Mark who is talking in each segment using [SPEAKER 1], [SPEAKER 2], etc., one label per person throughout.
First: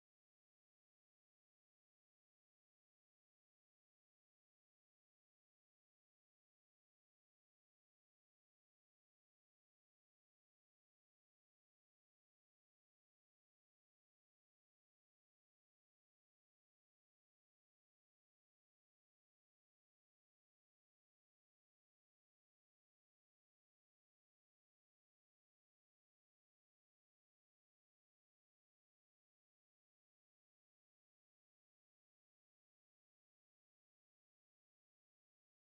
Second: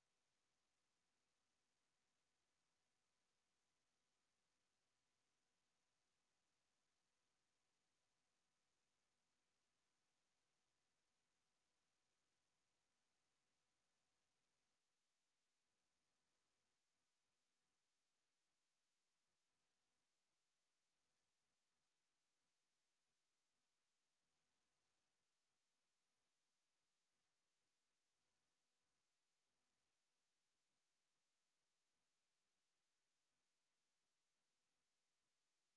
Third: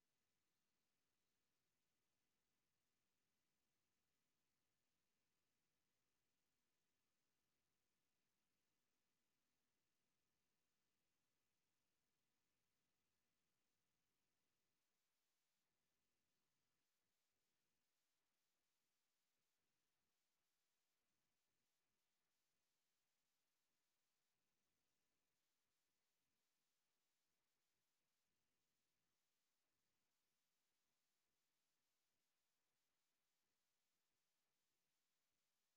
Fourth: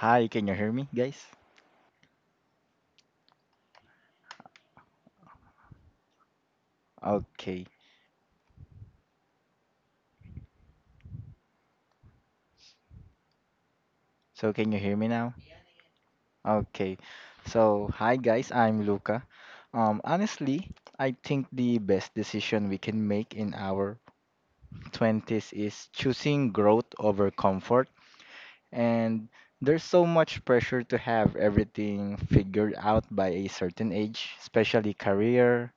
[SPEAKER 1] Hi, can you hear me, guys? Okay. So can you hear me now? Okay. So hi guys, I'm Luca. Honestly, I think the best decision we can make in our 20s is choosing growth over comfort, and there's so much pressure to have everything figured out by a certain age, especially career,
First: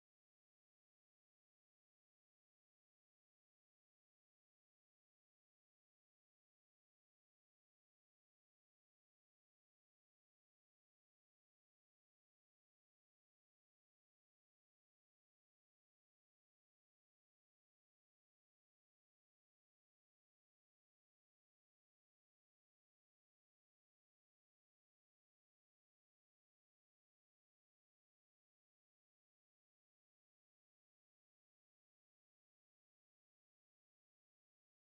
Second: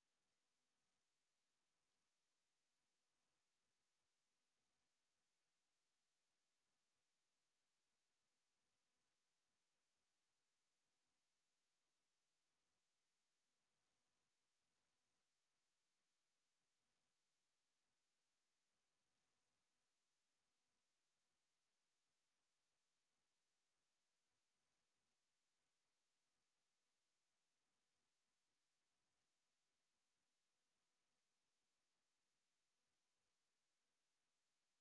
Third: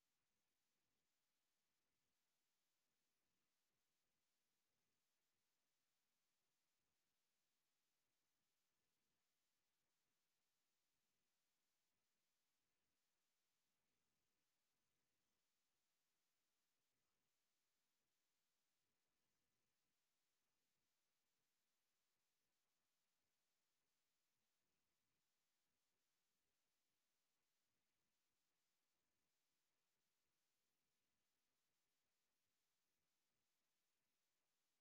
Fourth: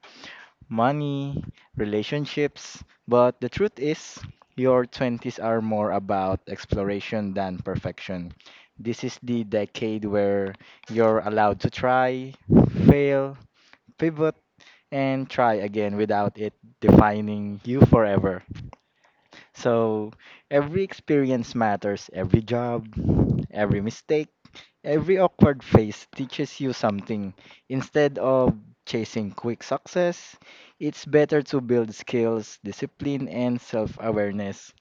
[SPEAKER 1] money, relationships. But the truth is, your 20s are more about exploration than perfection. This is the decade where you're allowed to try, fail, pivot, and try again without it defining you forever. So every experience matters. Every job, every mistake, every awkward phase teaches you something. Instead of chasing quick success, it's better to build skills, discipline, and self awareness.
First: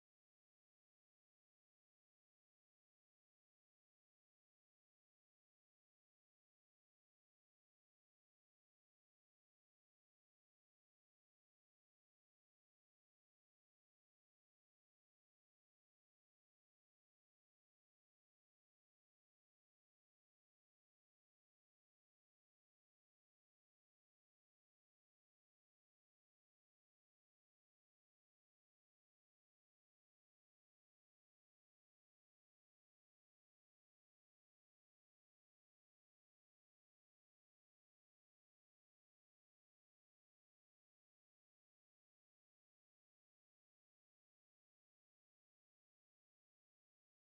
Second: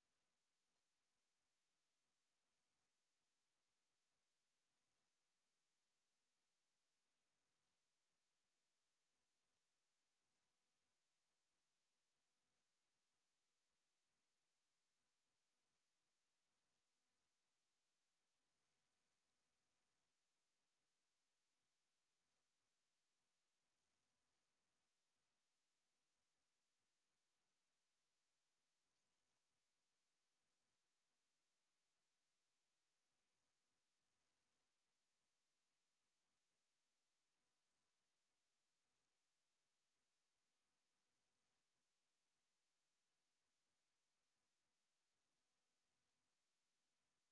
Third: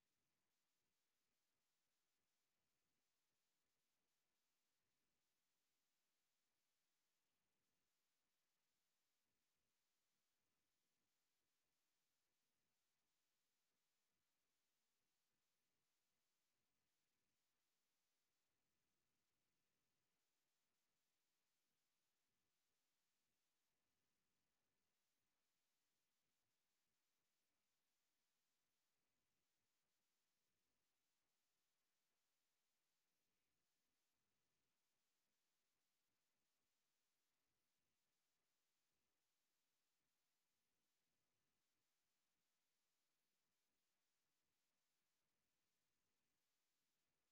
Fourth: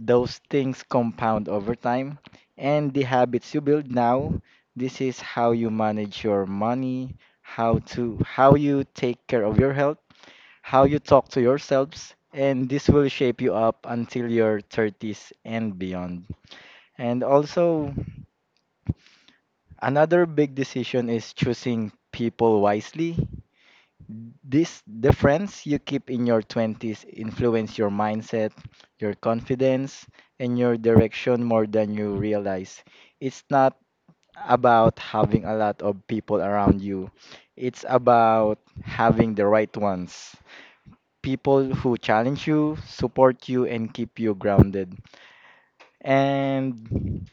[SPEAKER 1] Those things compound over time, and the habits you build now, this is how you manage your money, how you take care of your health, how you talk to yourselves, and this will shape you up until your 30s and beyond. And also, another big decision is choosing people wisely. This the friends you keep in your 20s influence your mindset, your confidence, and your direction more than you realize. It's not about having a lot of people around you. It's about having the right ones. People who challenge you, support you, and keep you grounded. And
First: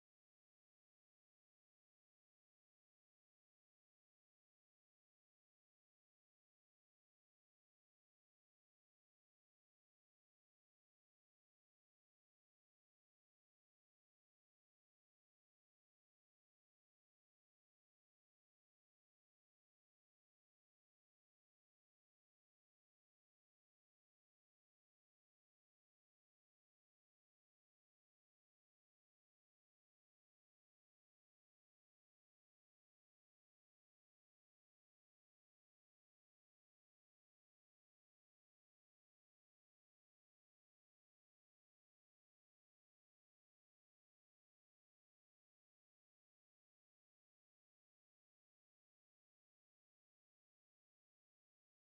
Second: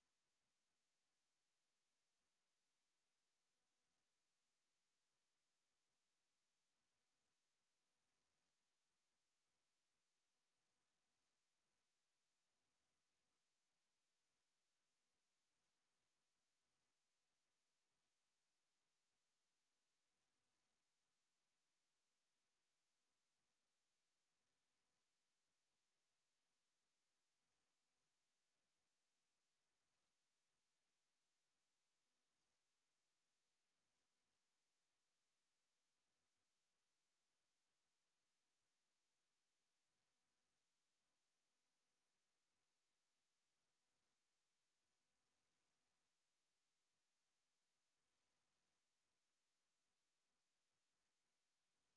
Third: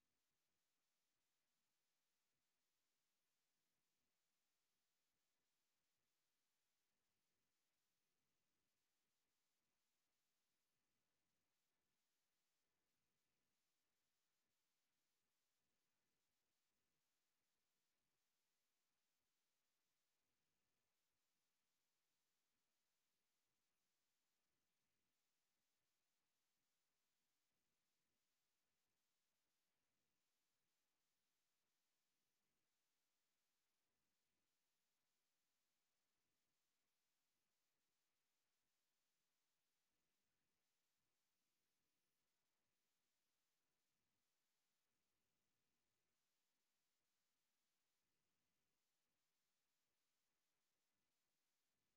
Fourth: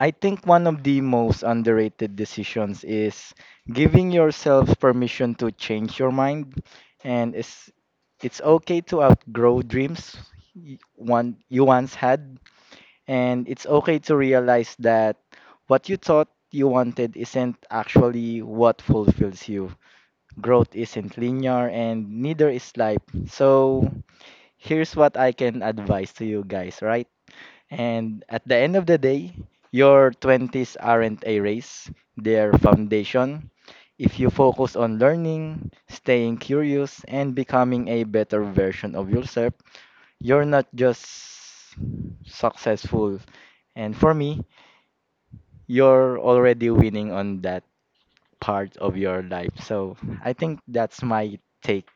[SPEAKER 1] I think one of the most underrated decisions is giving yourself permission to change your mind. And it's, it's okay to outgrow dreams one you once had. And it's okay to realize that what you thought you wanted isn't actually what fulfills you. Growth isn't linear, and neither is life. So, here's what I can advise to you guys, right? And at the end of the day, your 20s aren't a race, they're foundation. If you focus on learning, staying curious, and becoming a better version of yourself, you're not just successful. And for me, you're already winning on that part of your life. So I think that's my take.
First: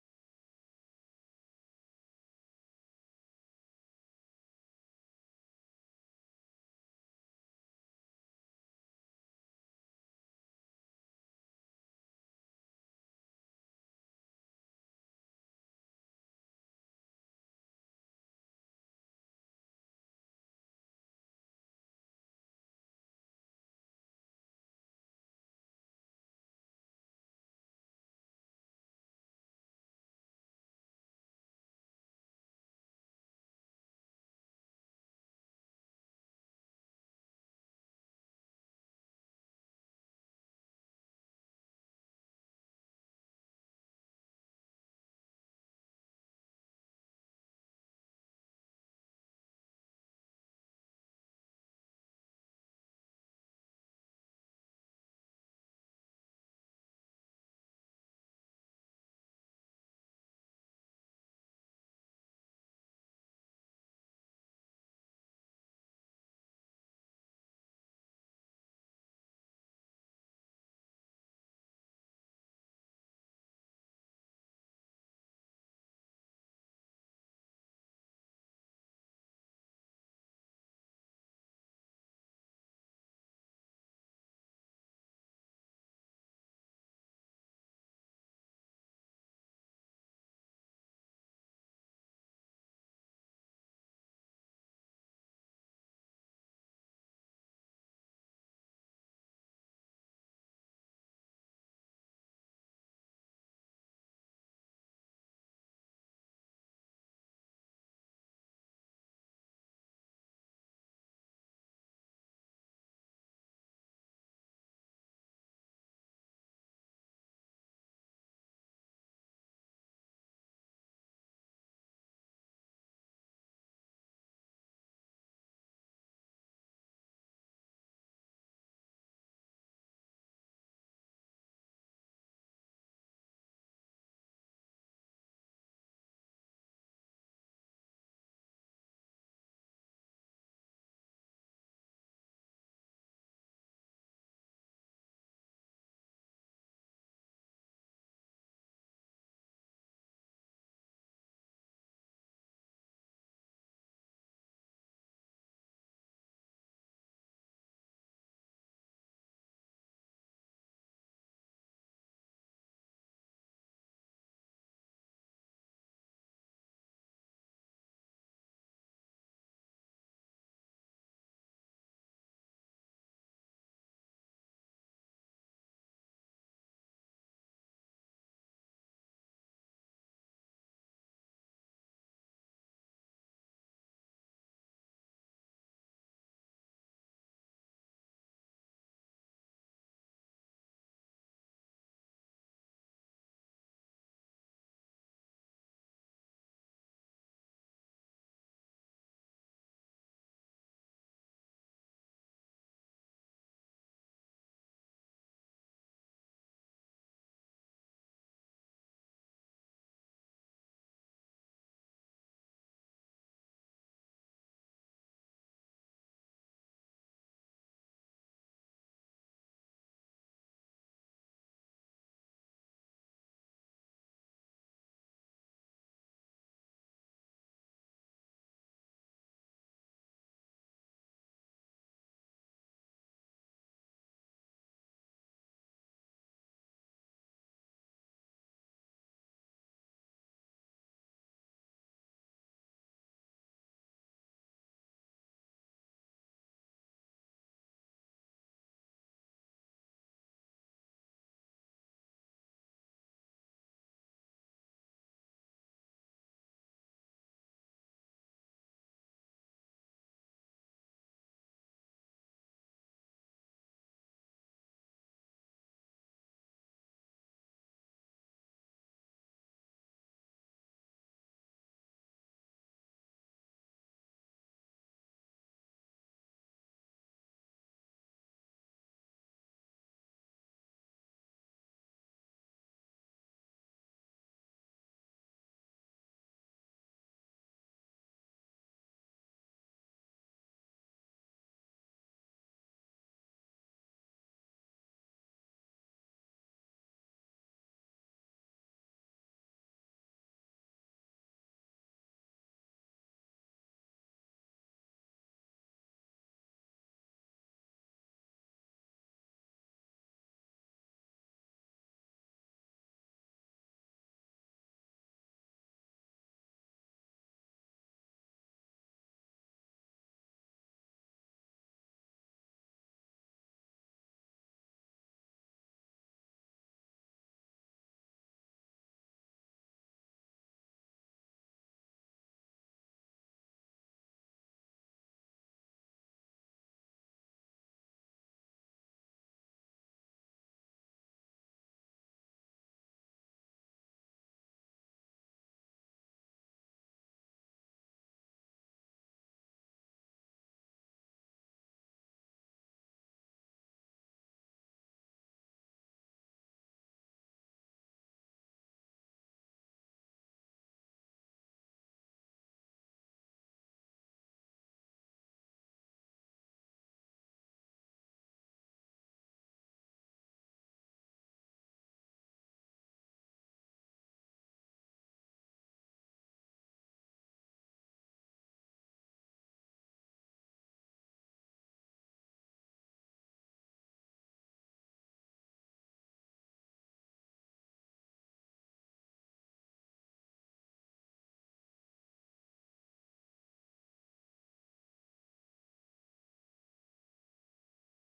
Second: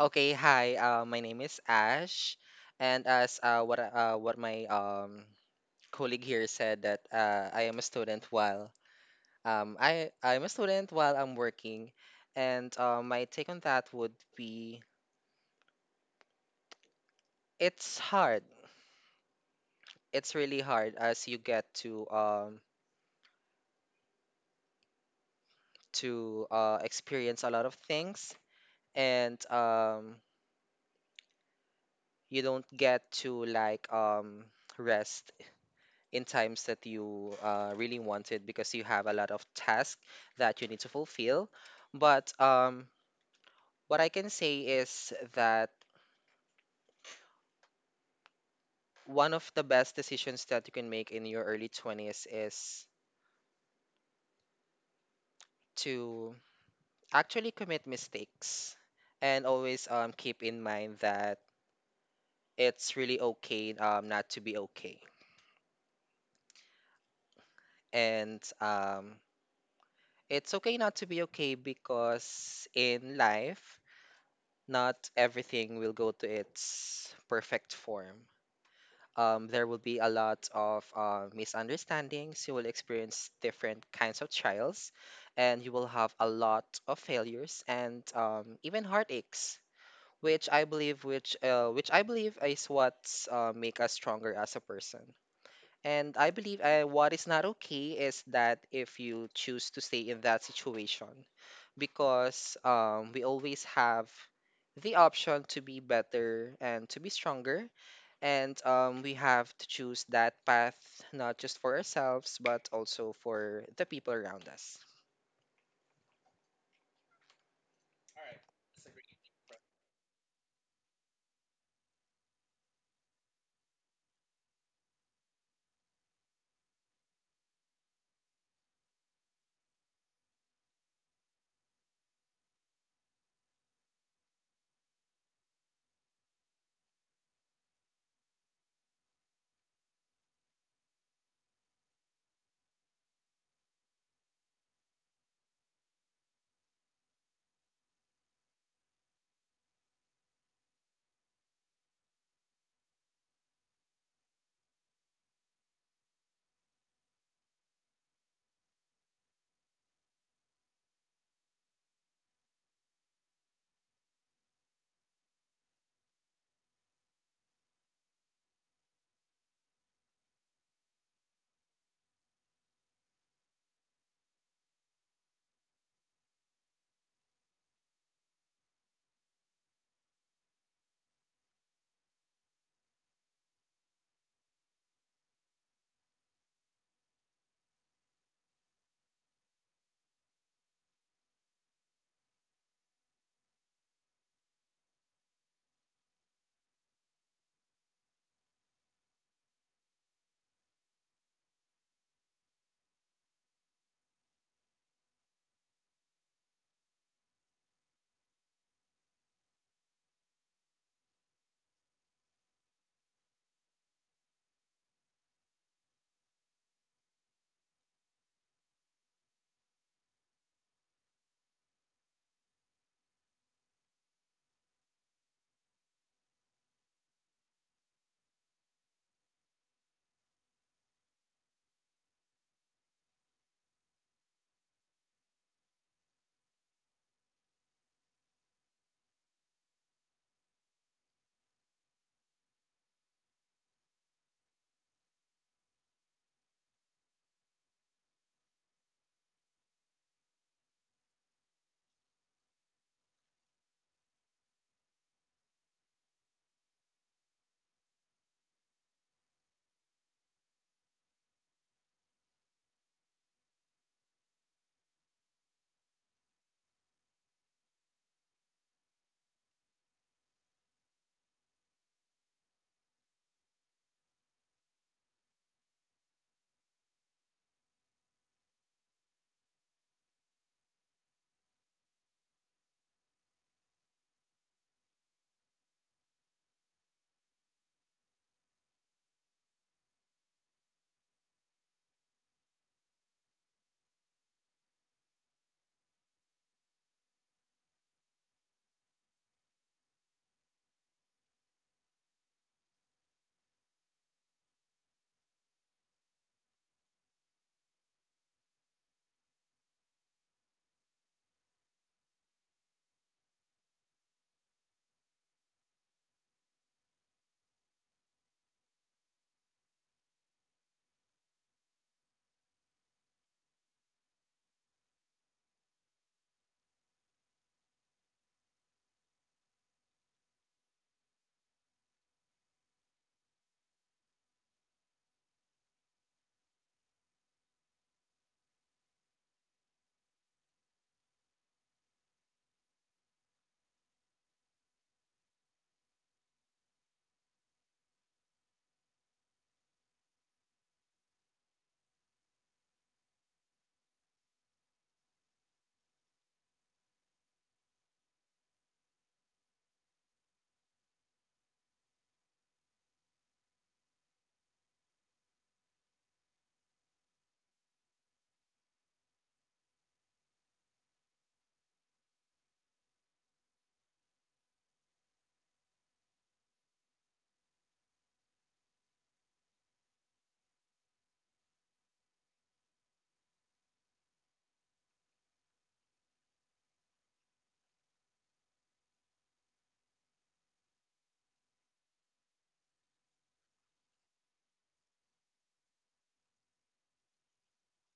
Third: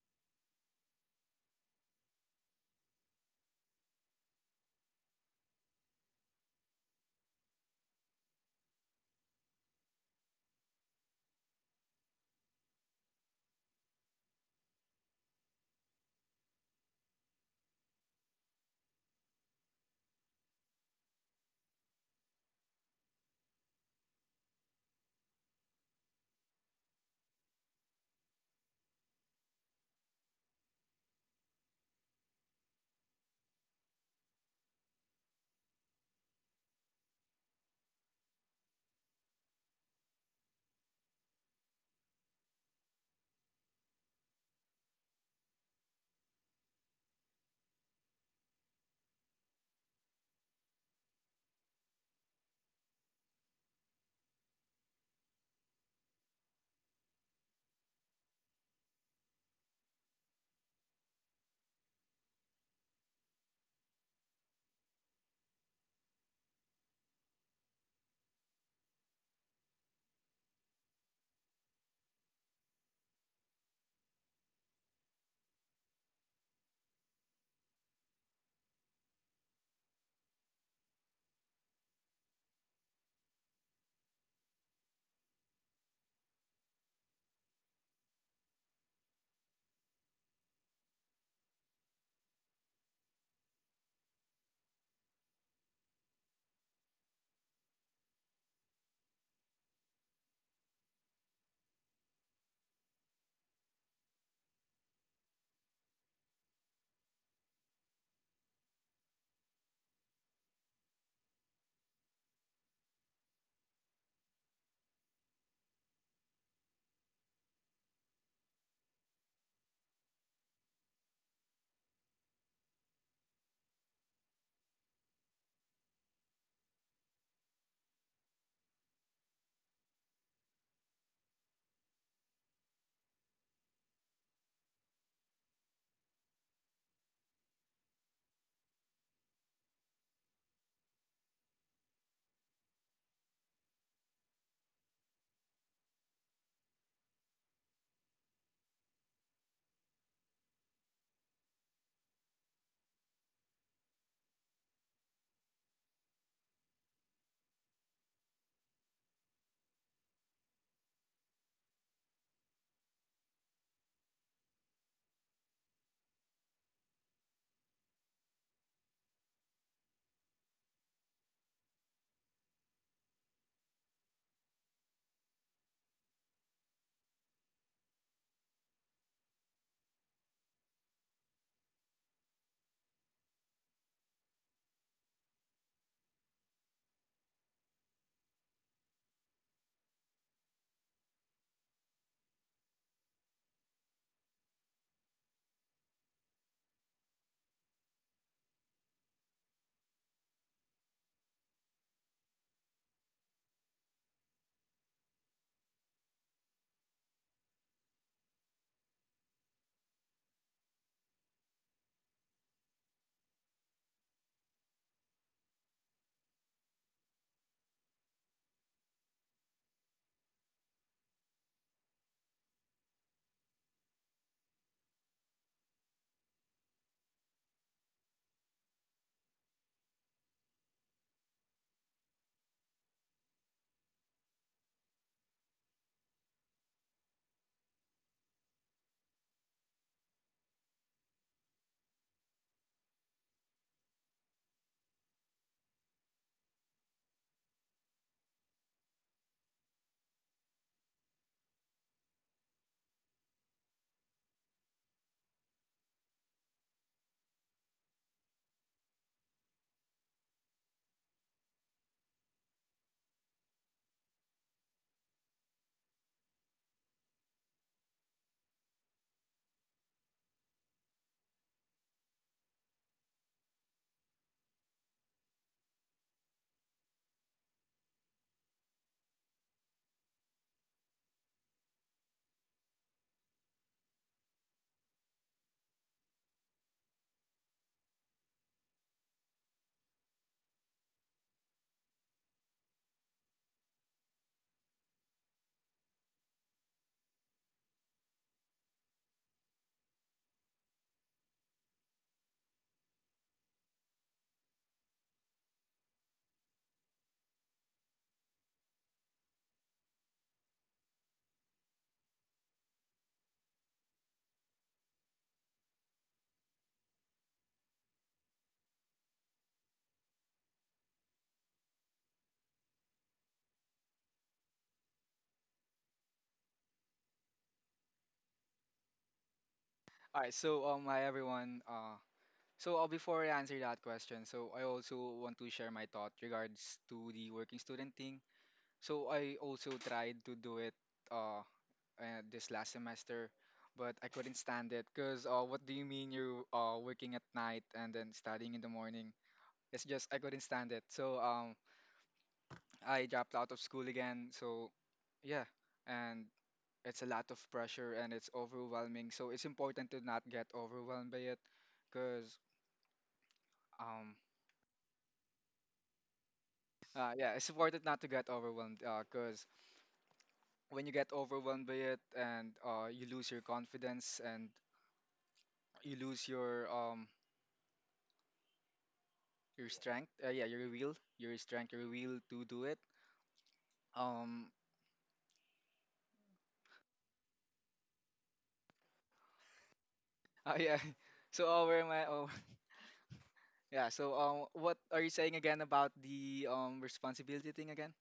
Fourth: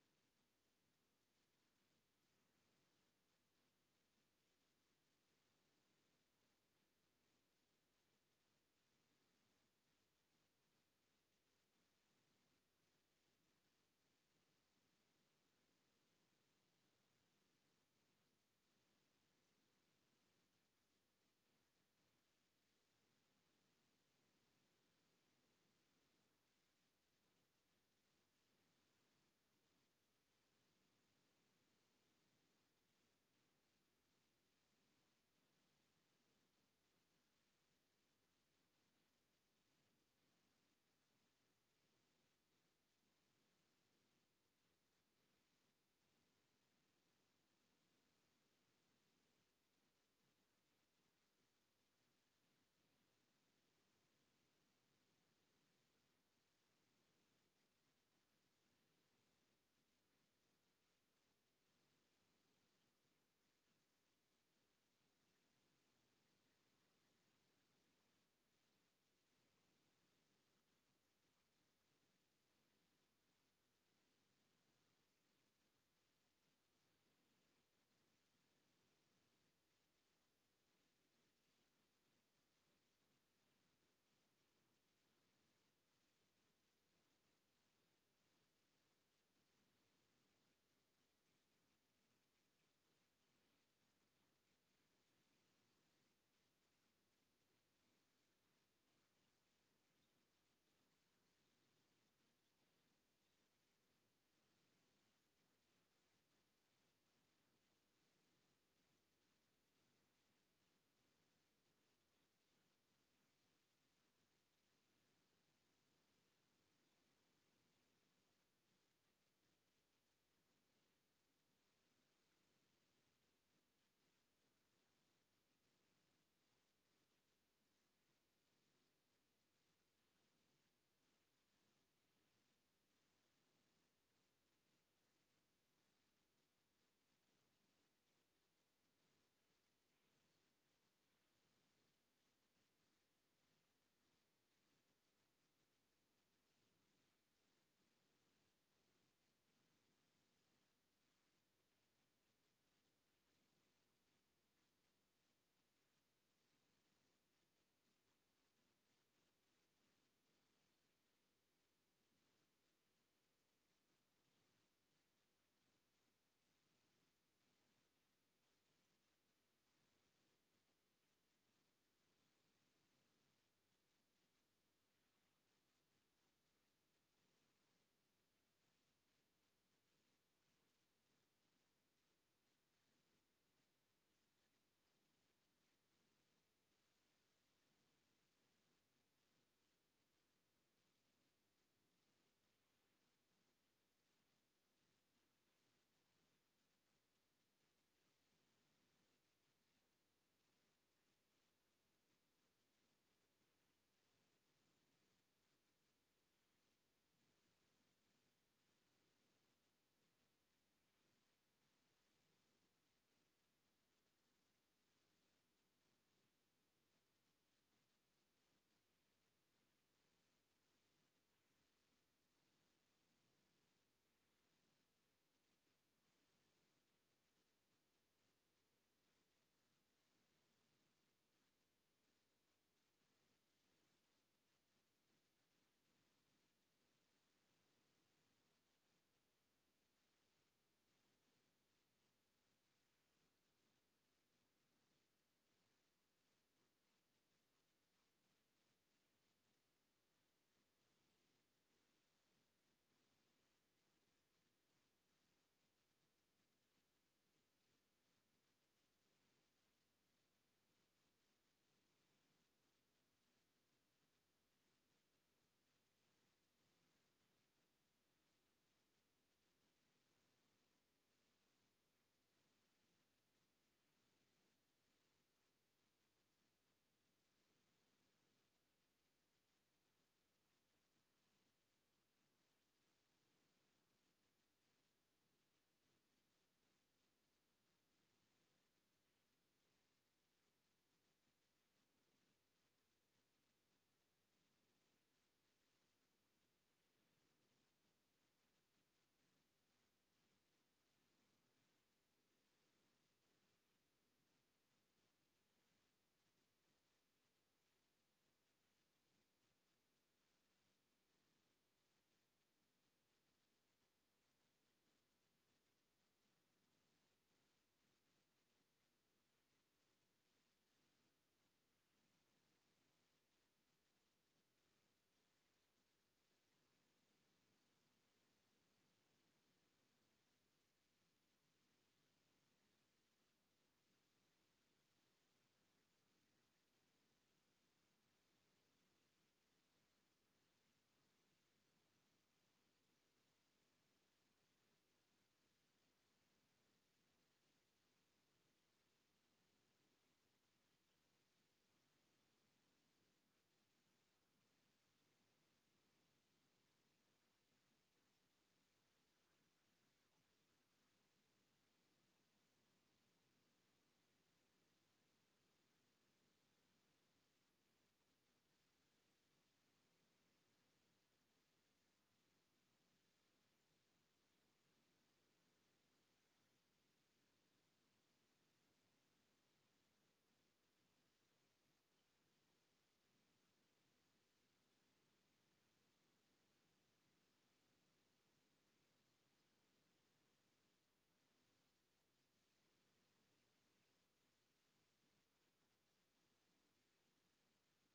[SPEAKER 2] Okay, hi. My name is Ash, and as what my colleague here said that I am a student while I'm a student while I'm working, and my take on that would be it's hard. It's really hard as you get to experience a lot of things, and you don't get to rest in times that you really wanted because you have a lot of tasks that you need to fulfill. But what I can say is that one of the best decisions that you can make in your early 20s is to actually commit mistakes and always keep in mind that it's really okay, not to be okay. And It's okay not to be okay because in life, not everything will go to its perfect form. There will be a lot of misunderstandings. You will experience different kinds of trials, and you will have a lot of failures and even heartaches, which I believe is what make us stronger as a person. And I believe what is not okay is that if you choose to stay in that situation, because we always have the option to be better and to be stronger. And We have to choose that path not just for ourselves, but also for the people around us.
[SPEAKER 3] All right, so Hi everyone. Before I answer that question, so I also want to share my thought regards to the working student thing. So I also tried to do it uh, this last semester, but I couldn't stand it because what do you mean you working at night and then studying in the morning? It's just I couldn't stand it. I dropped out of school again. So yeah, and it's a lot of pressure and it's overwhelming. So it's important to not get overwhelmed by it because um yeah, it's important not to get overwhelmed because when you get overwhelmed by it and you lose your confidence and you lose your strength, yeah, your will, your strength, your will to do it. um yeah. So where am I? Oh. Yeah, so what are you saying again about the responsibility thing again?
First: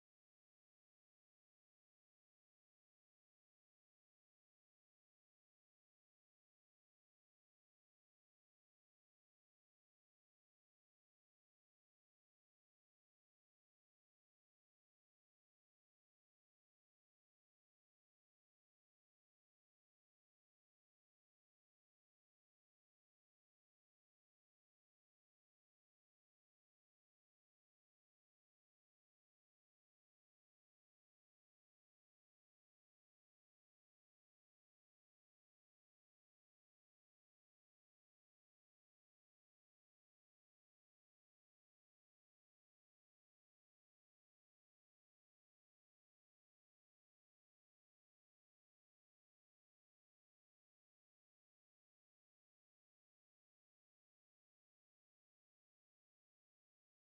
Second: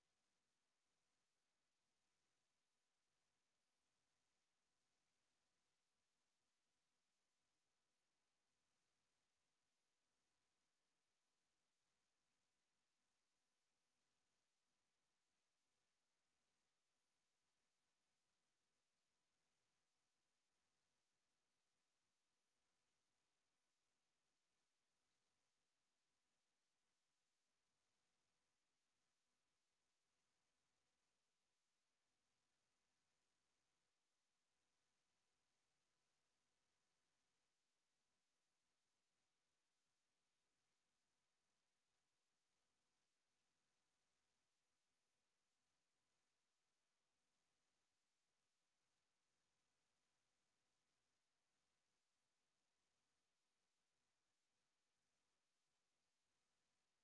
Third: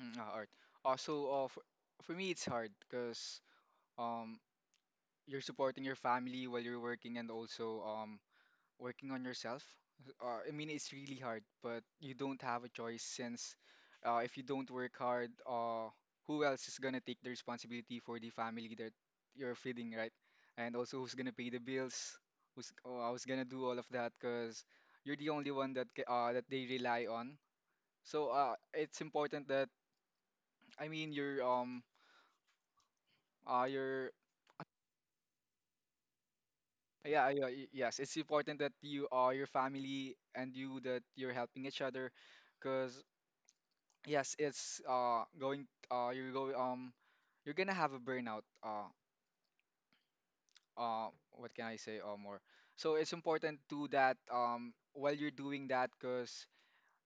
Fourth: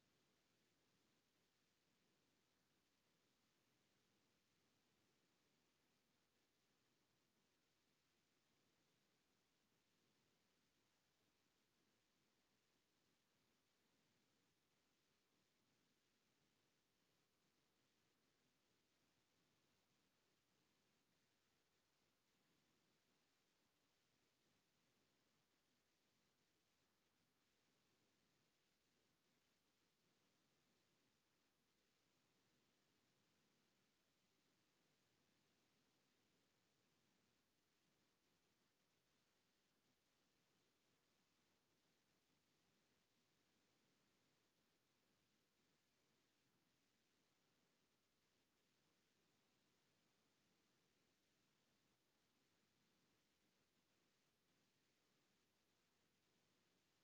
[SPEAKER 3] Art also for me it's hard because um you're supporting your family while you're working and also working on yourself. I mean, it's really hard, but you don't have a choice since, if you don't work hard, who else is gonna take the responsibility for the family that you're feeding, right? And also, who's gonna pay the bills? Who's oh, I was gonna do all of that because you're the only one that that they rely on. So it's important that I mean your yeah, yeah, yes, it's important that you are your family and you that you're helping each other because yes it's going, you go, you're gonna have a burnout. What can I say more? So it's important to that while you're doing that because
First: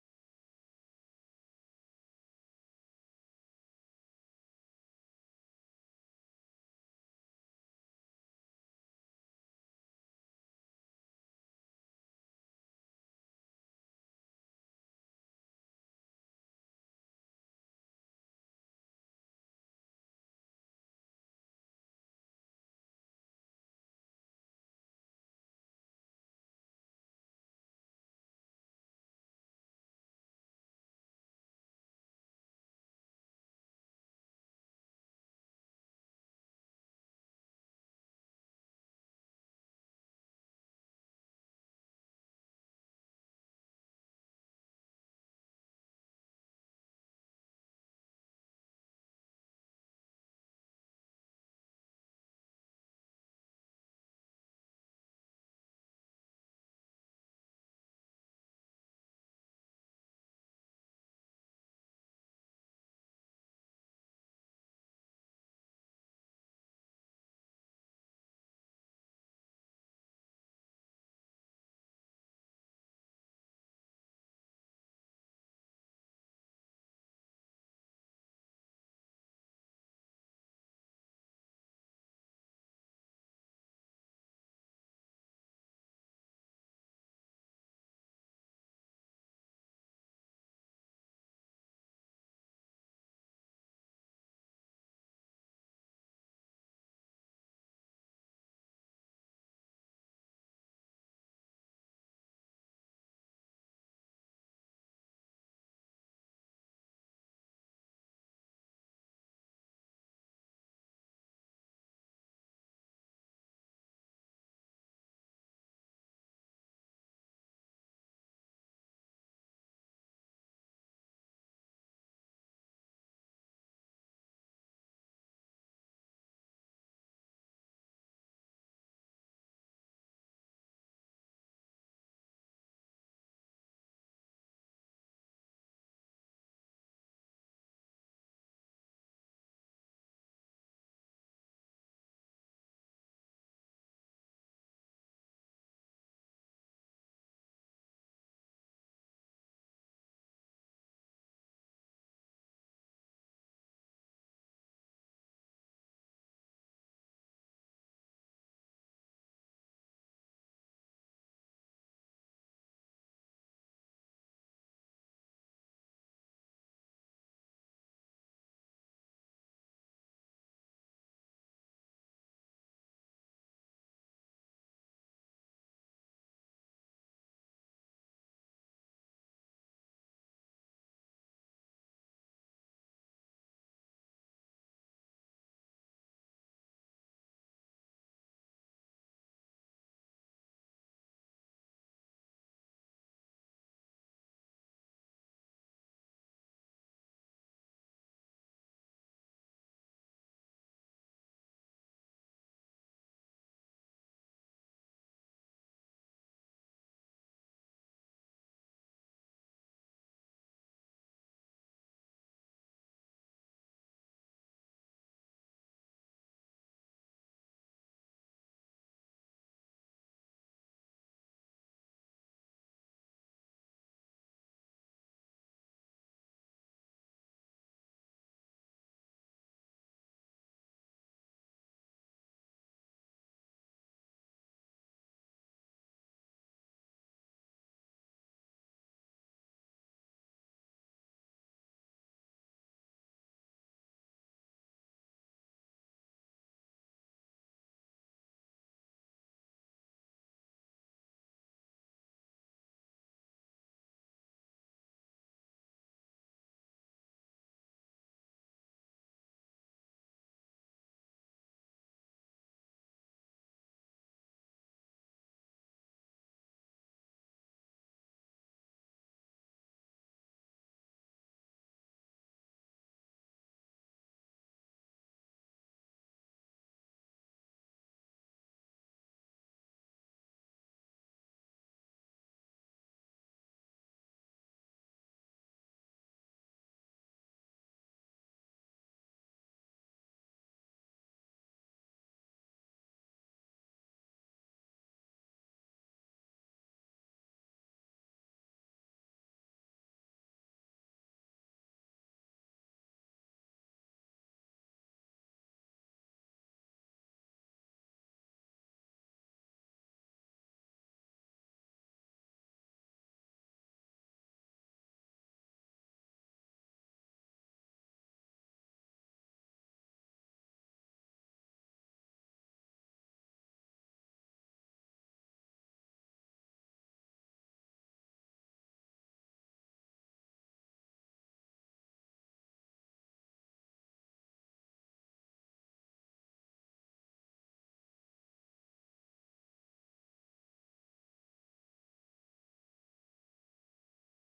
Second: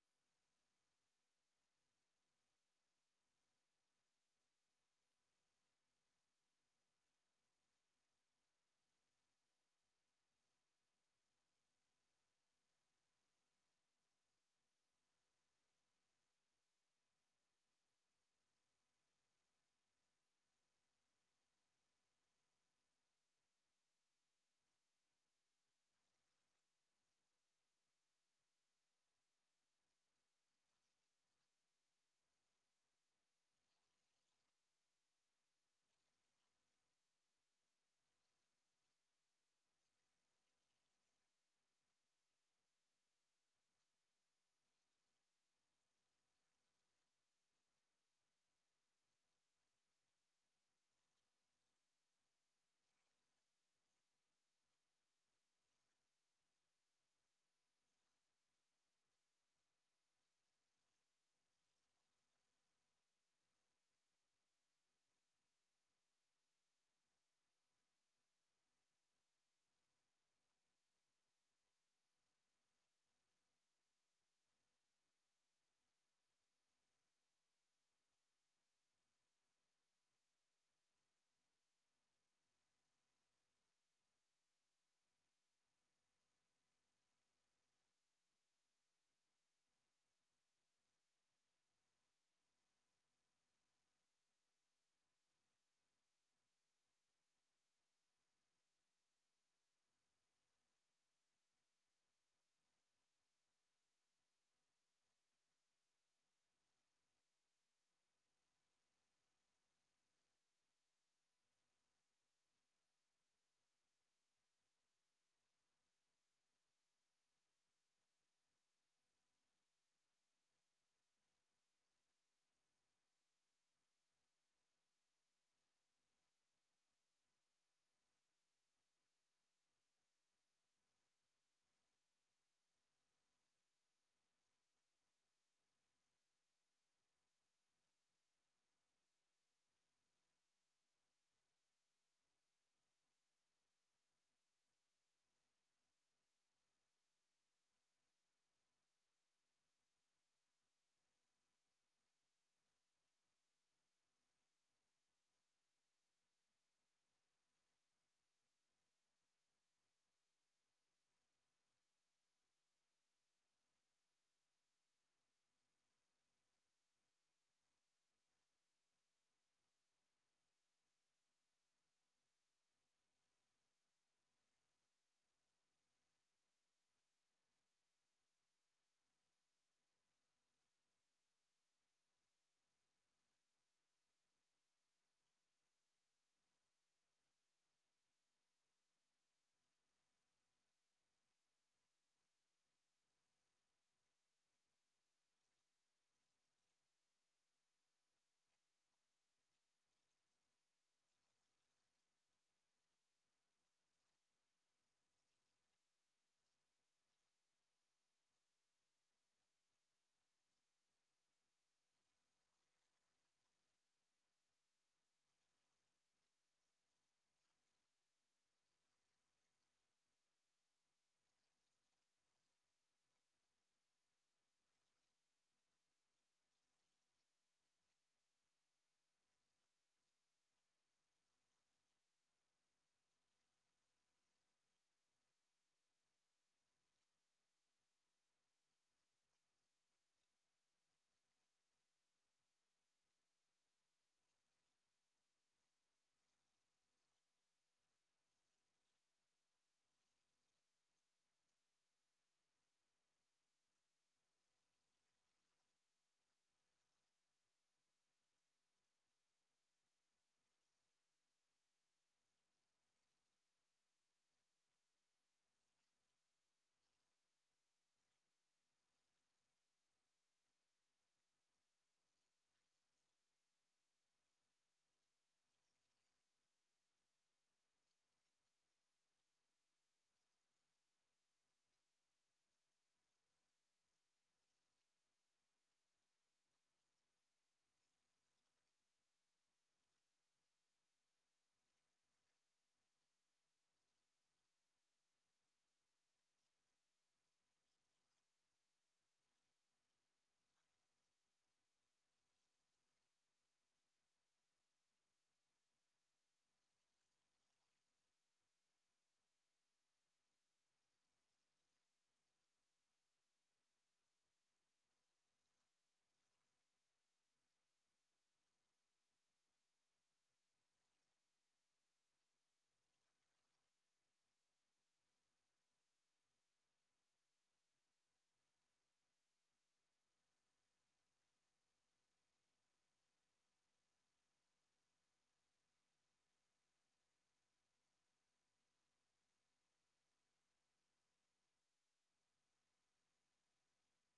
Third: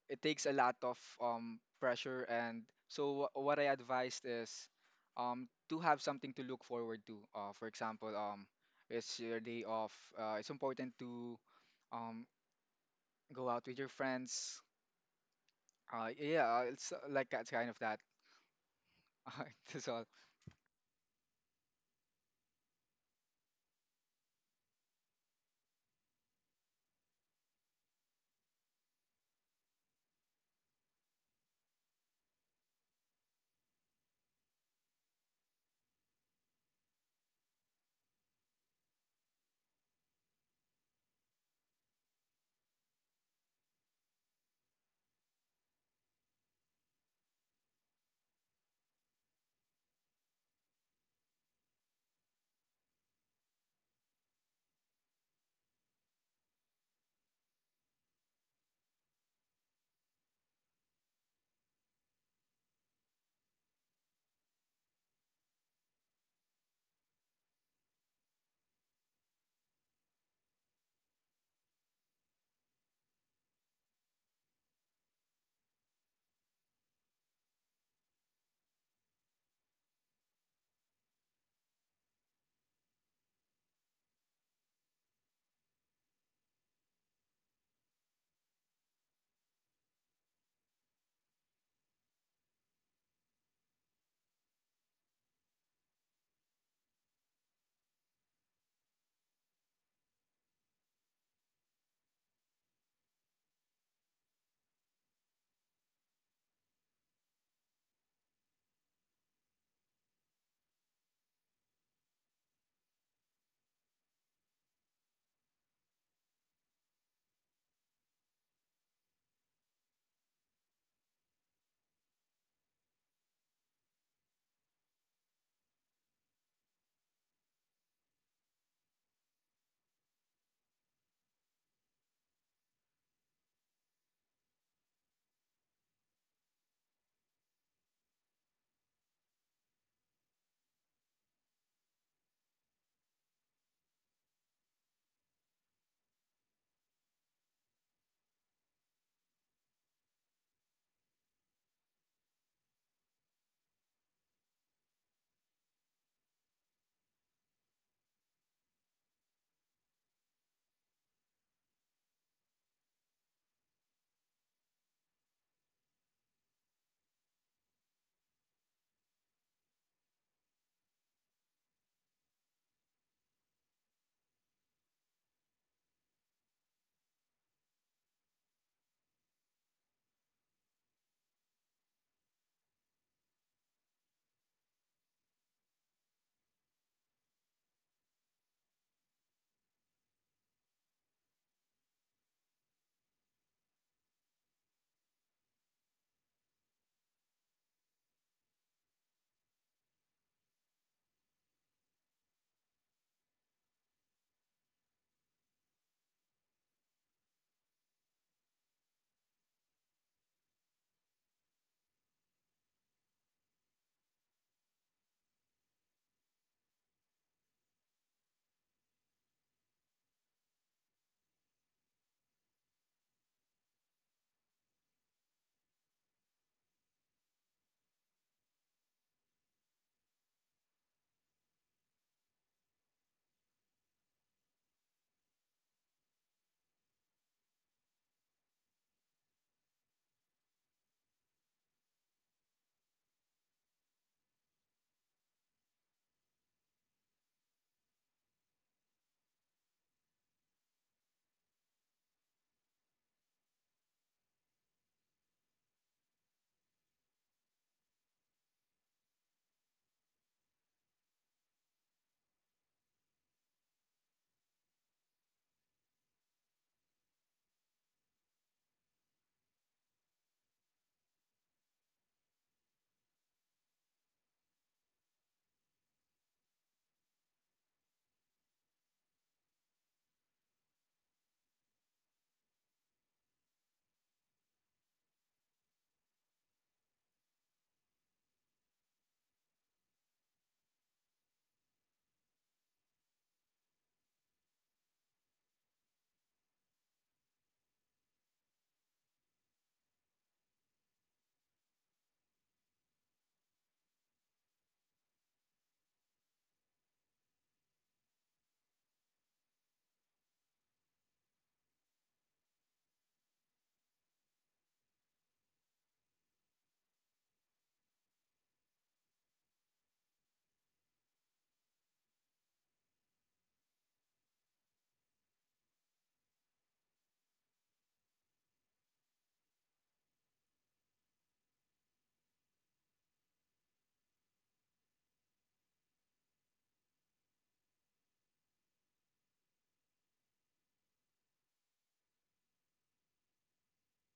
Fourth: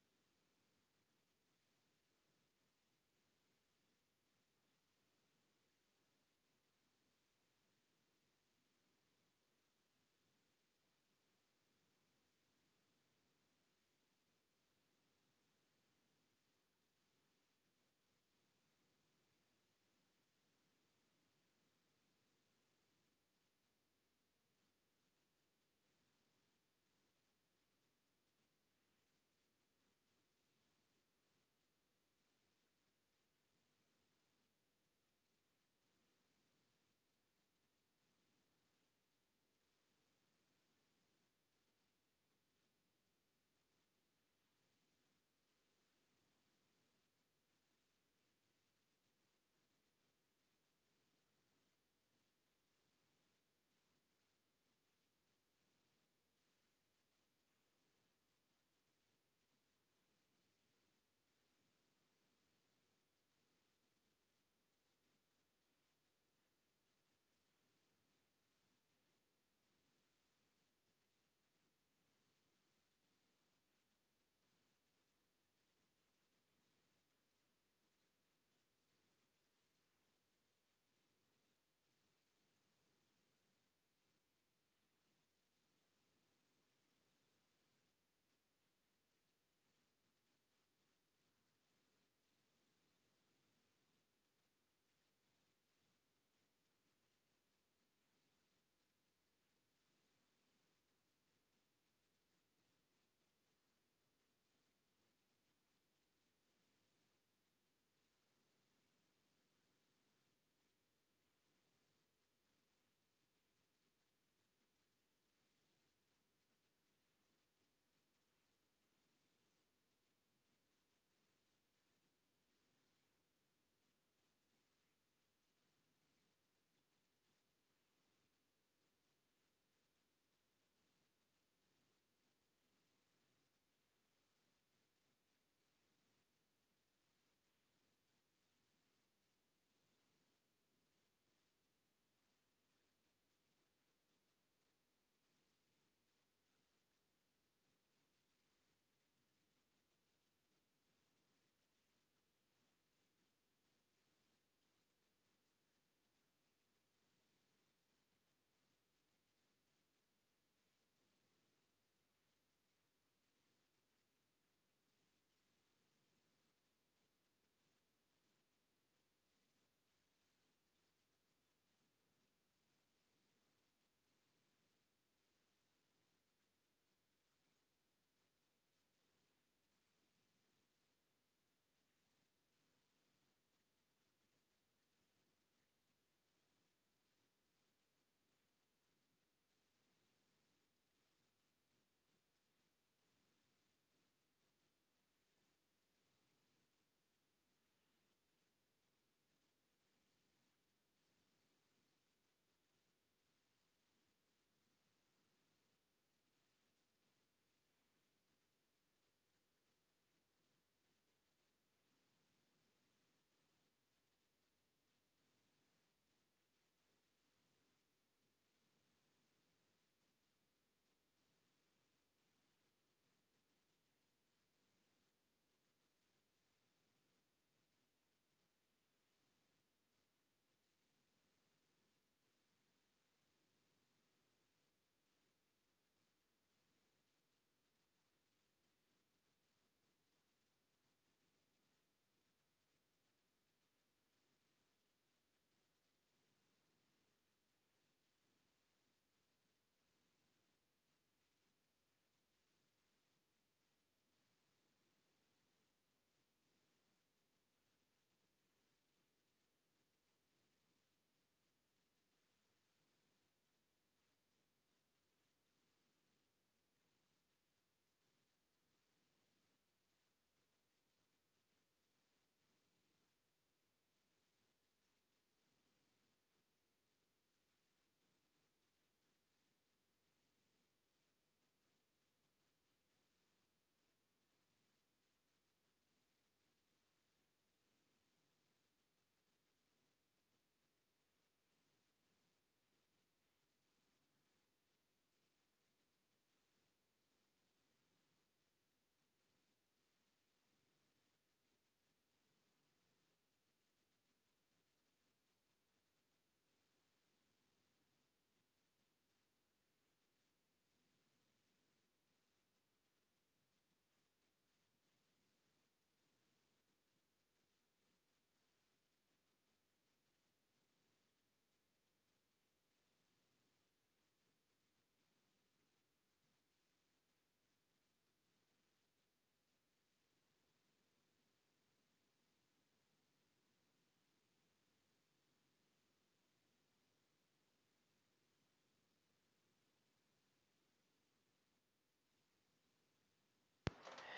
[SPEAKER 3] it takes a lot of pressure and so what I advised is to have something to look forward to. For example, it's your day off, it's important to um go out with your friends. Yeah, it's like that's kind of that. That's all.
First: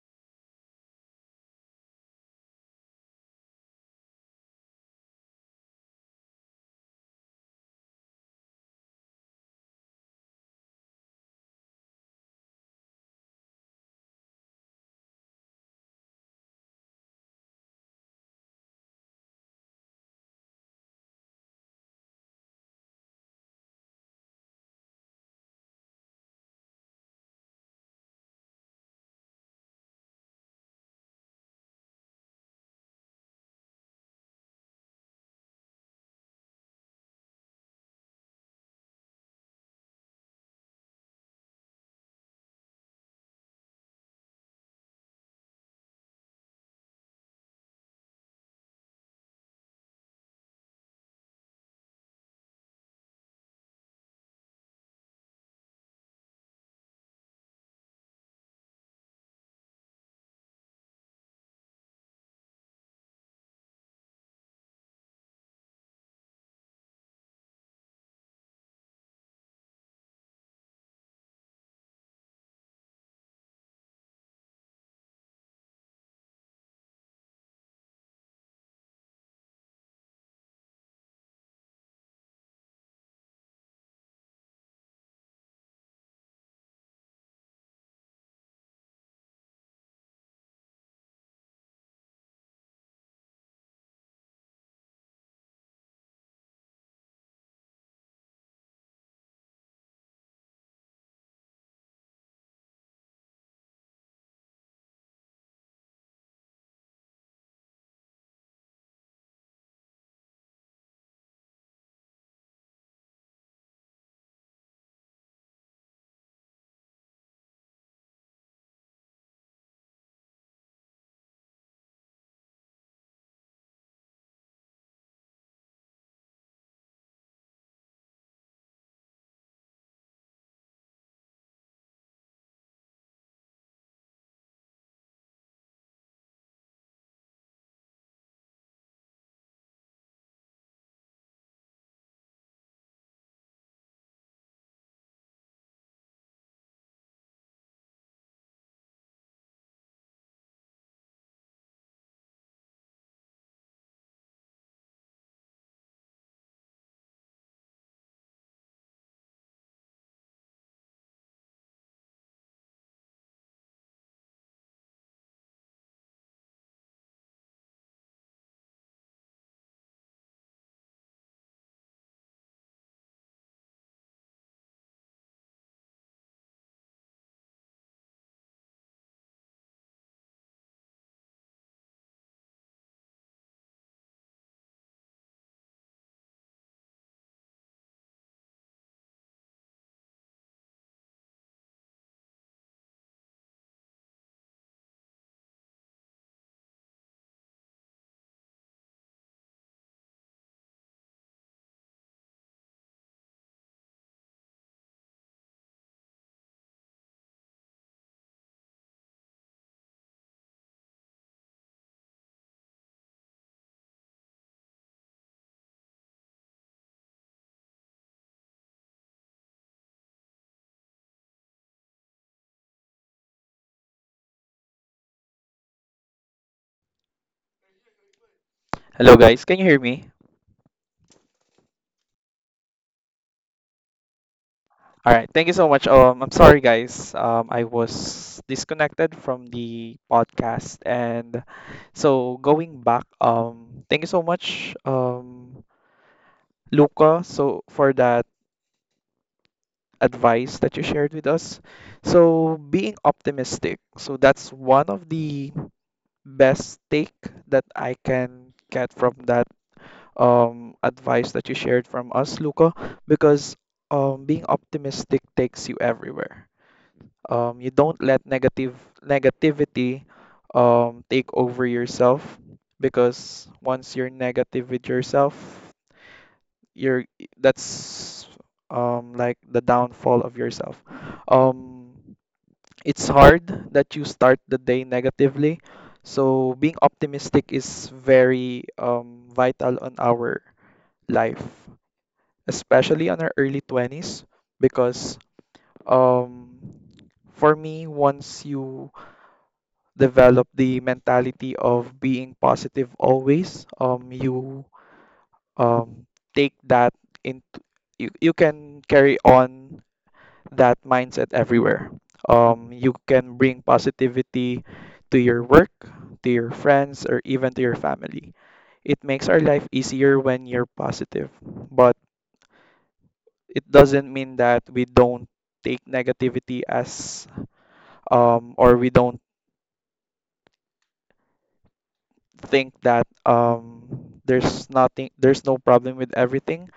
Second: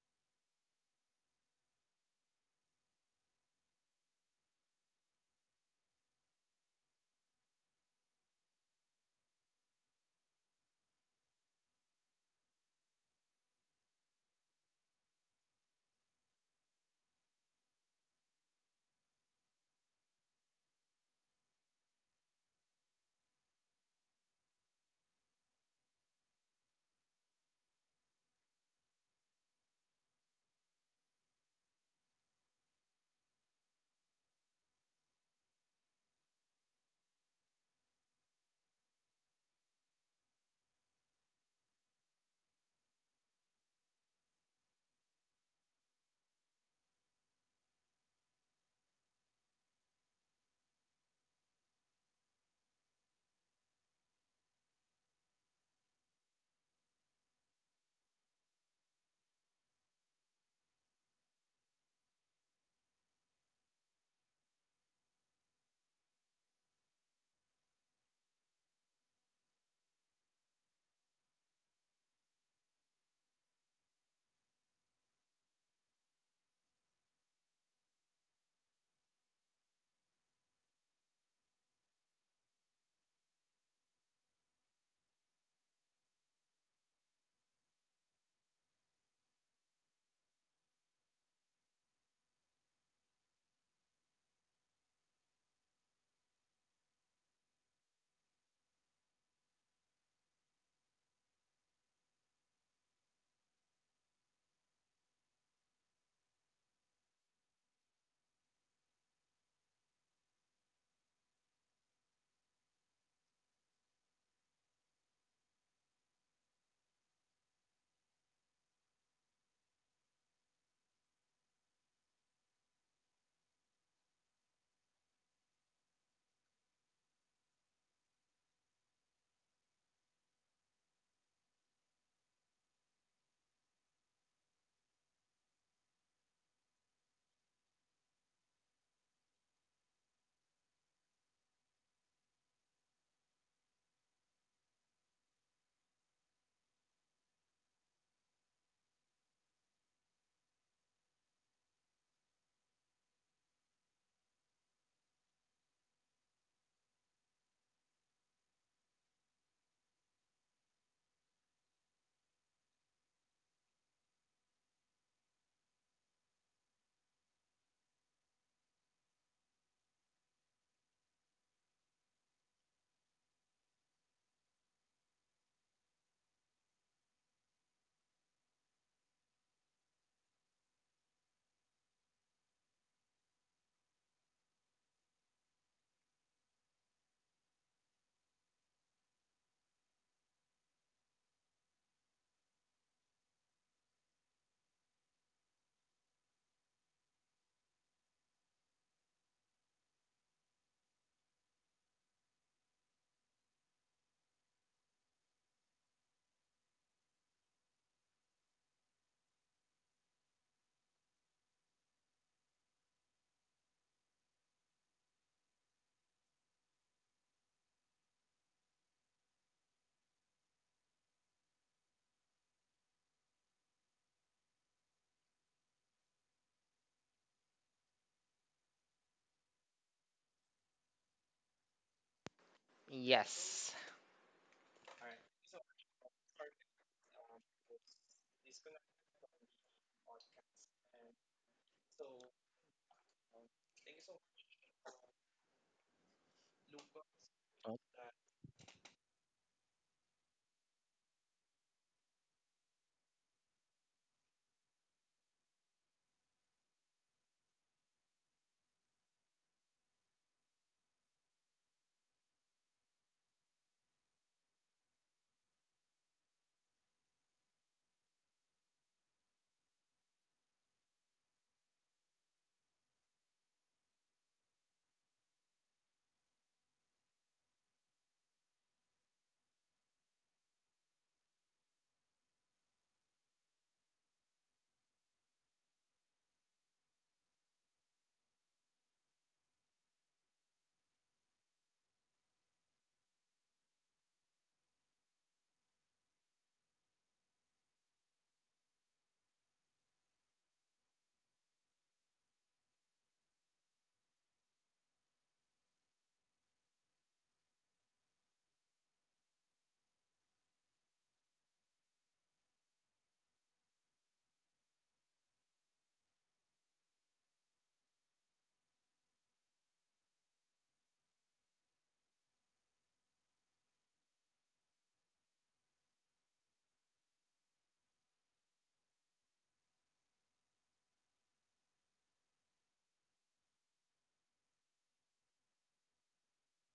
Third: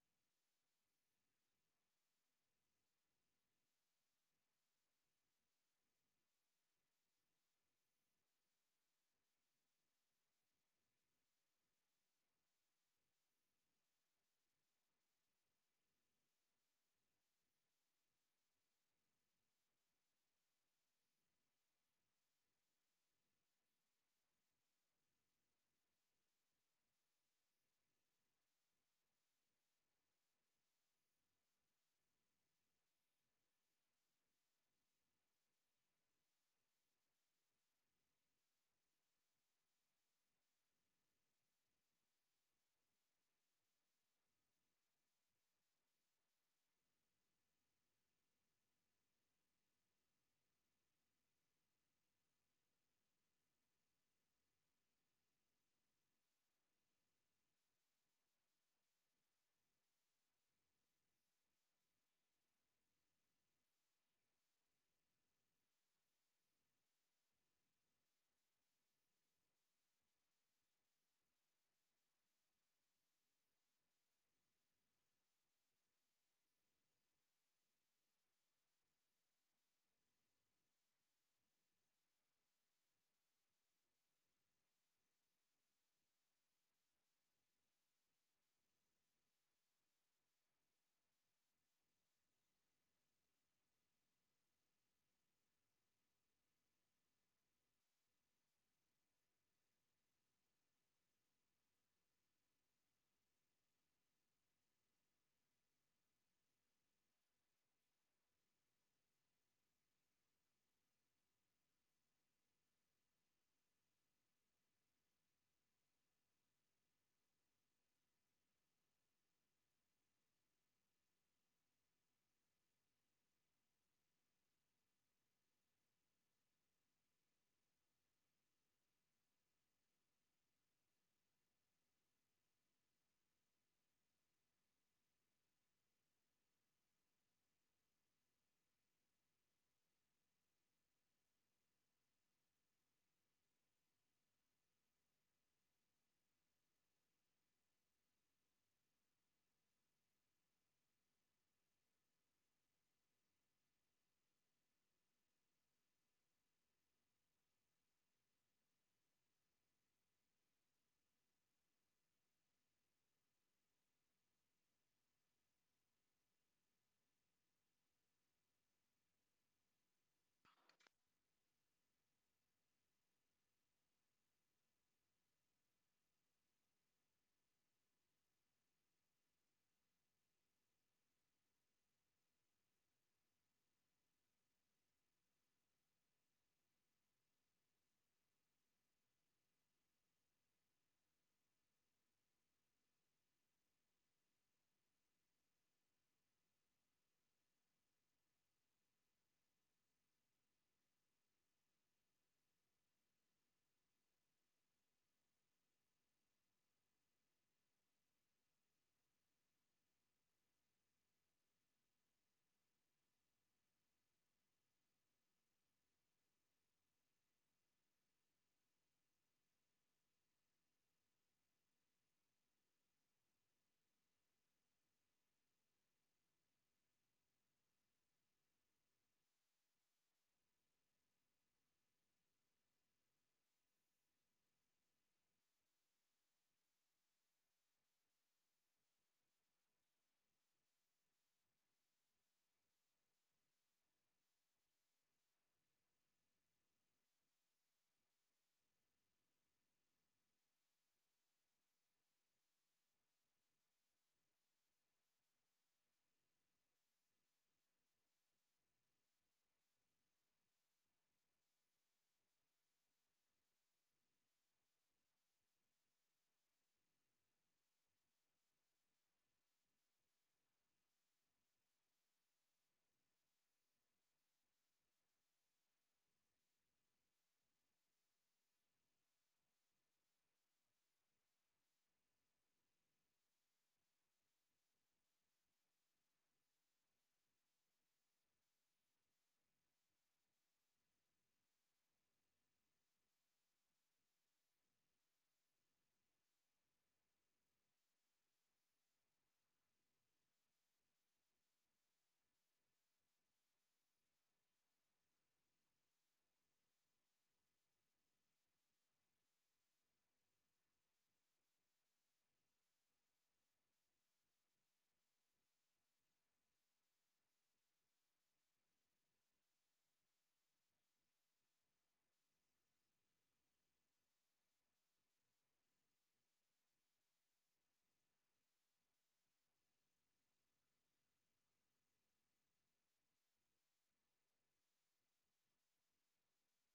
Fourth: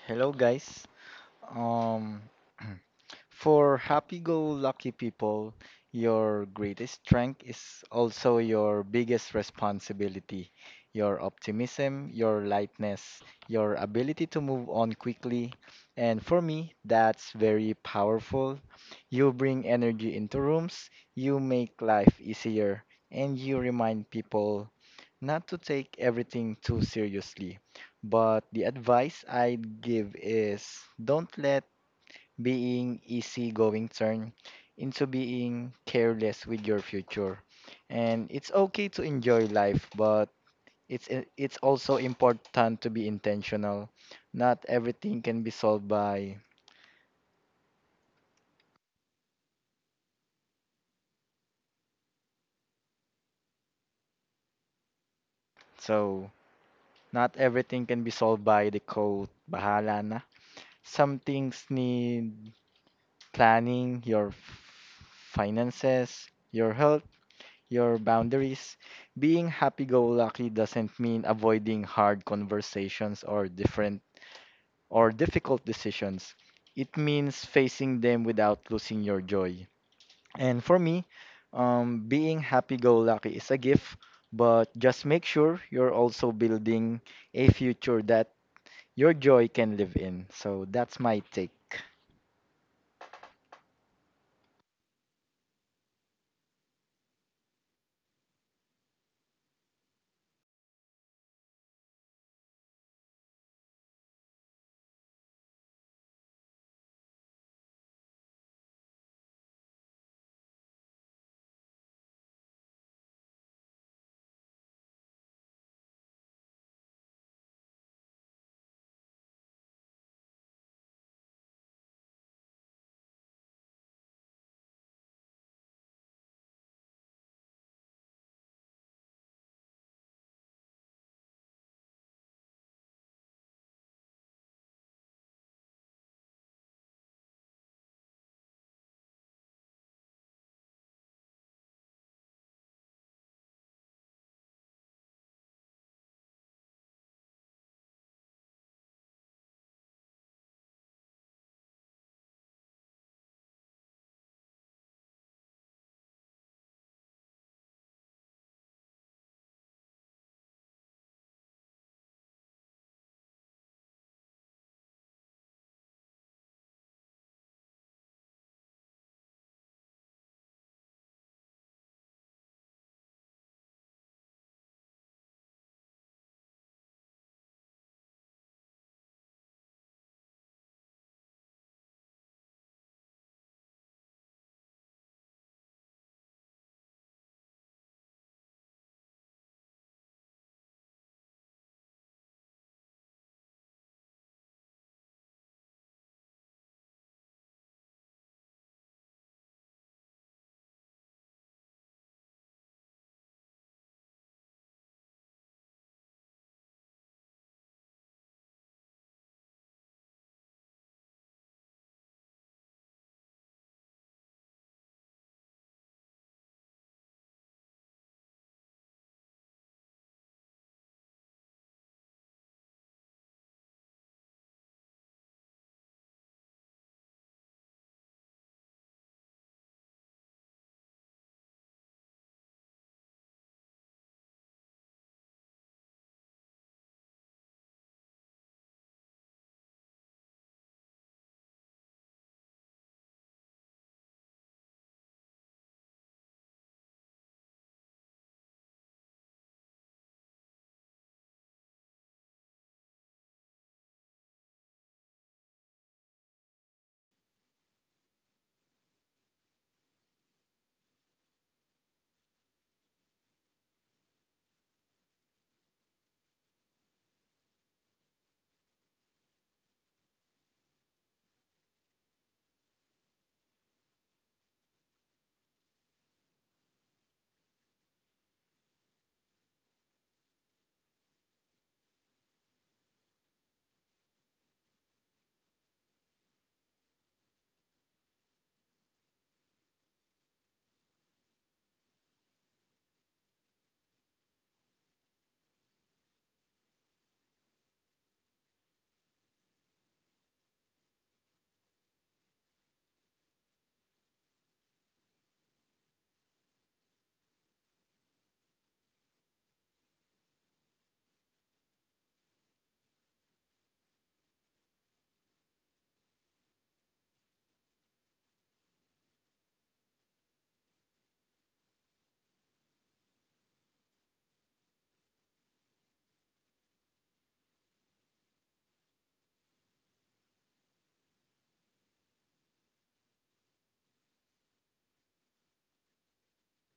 [SPEAKER 1] Hello, guys. Um, For happy go lucky people, your greatest strength is also your biggest responsibility. Your optimism, your lightness, your ability to move on quickly. And for me, that's very powerful. You bring energy into rooms, you make life easier, and you remind people not to take everything too seriously. But the advice I'd give is don't let being easygoing turn into being careless with your future. And it's okay to enjoy life, but it's also important to be intentional. Not everything can be solved by so Not everything can be solved by the code. Bahala na. Some things need planning, your finances, your health, your boundaries. Being happy-go-lucky doesn't mean avoiding hard conversations or different or difficult decisions. It means facing them without losing your joy. And for me, being happy-go-lucky is a gift, but just make sure you're also building a future that your joy can live in. So that's my take.
[SPEAKER 4] Hello guys, can you hear me?
[SPEAKER 2] Yes.
[SPEAKER 4] All right, thank you so much. I'm sorry guys. I was disconnected from the podcast, and so going back. Thank you so much, Luca, so for that advice that you shared with us. So being optimistic. So that's one of the best take that I can get from that advice that you shared from us, Luca, because being optimistic takes you everywhere. You don't let negative negativity take over yourself, because once you're negative with yourself, you're that's like the downfall of yourself. Um, it's hard that you start the day negatively. So being optimistic is very vital on our life, especially on our early 20s, because um, for me, once you develop the mentality of being positive always, you um, take that into you, can carry on that mindset everywhere. You can bring positivity to your work, to your friends, or even to your family. It makes our life easier when you're positive, but it doesn't mean that we don't take negativity as, or we don't think that there's nothing there's no problem with everything,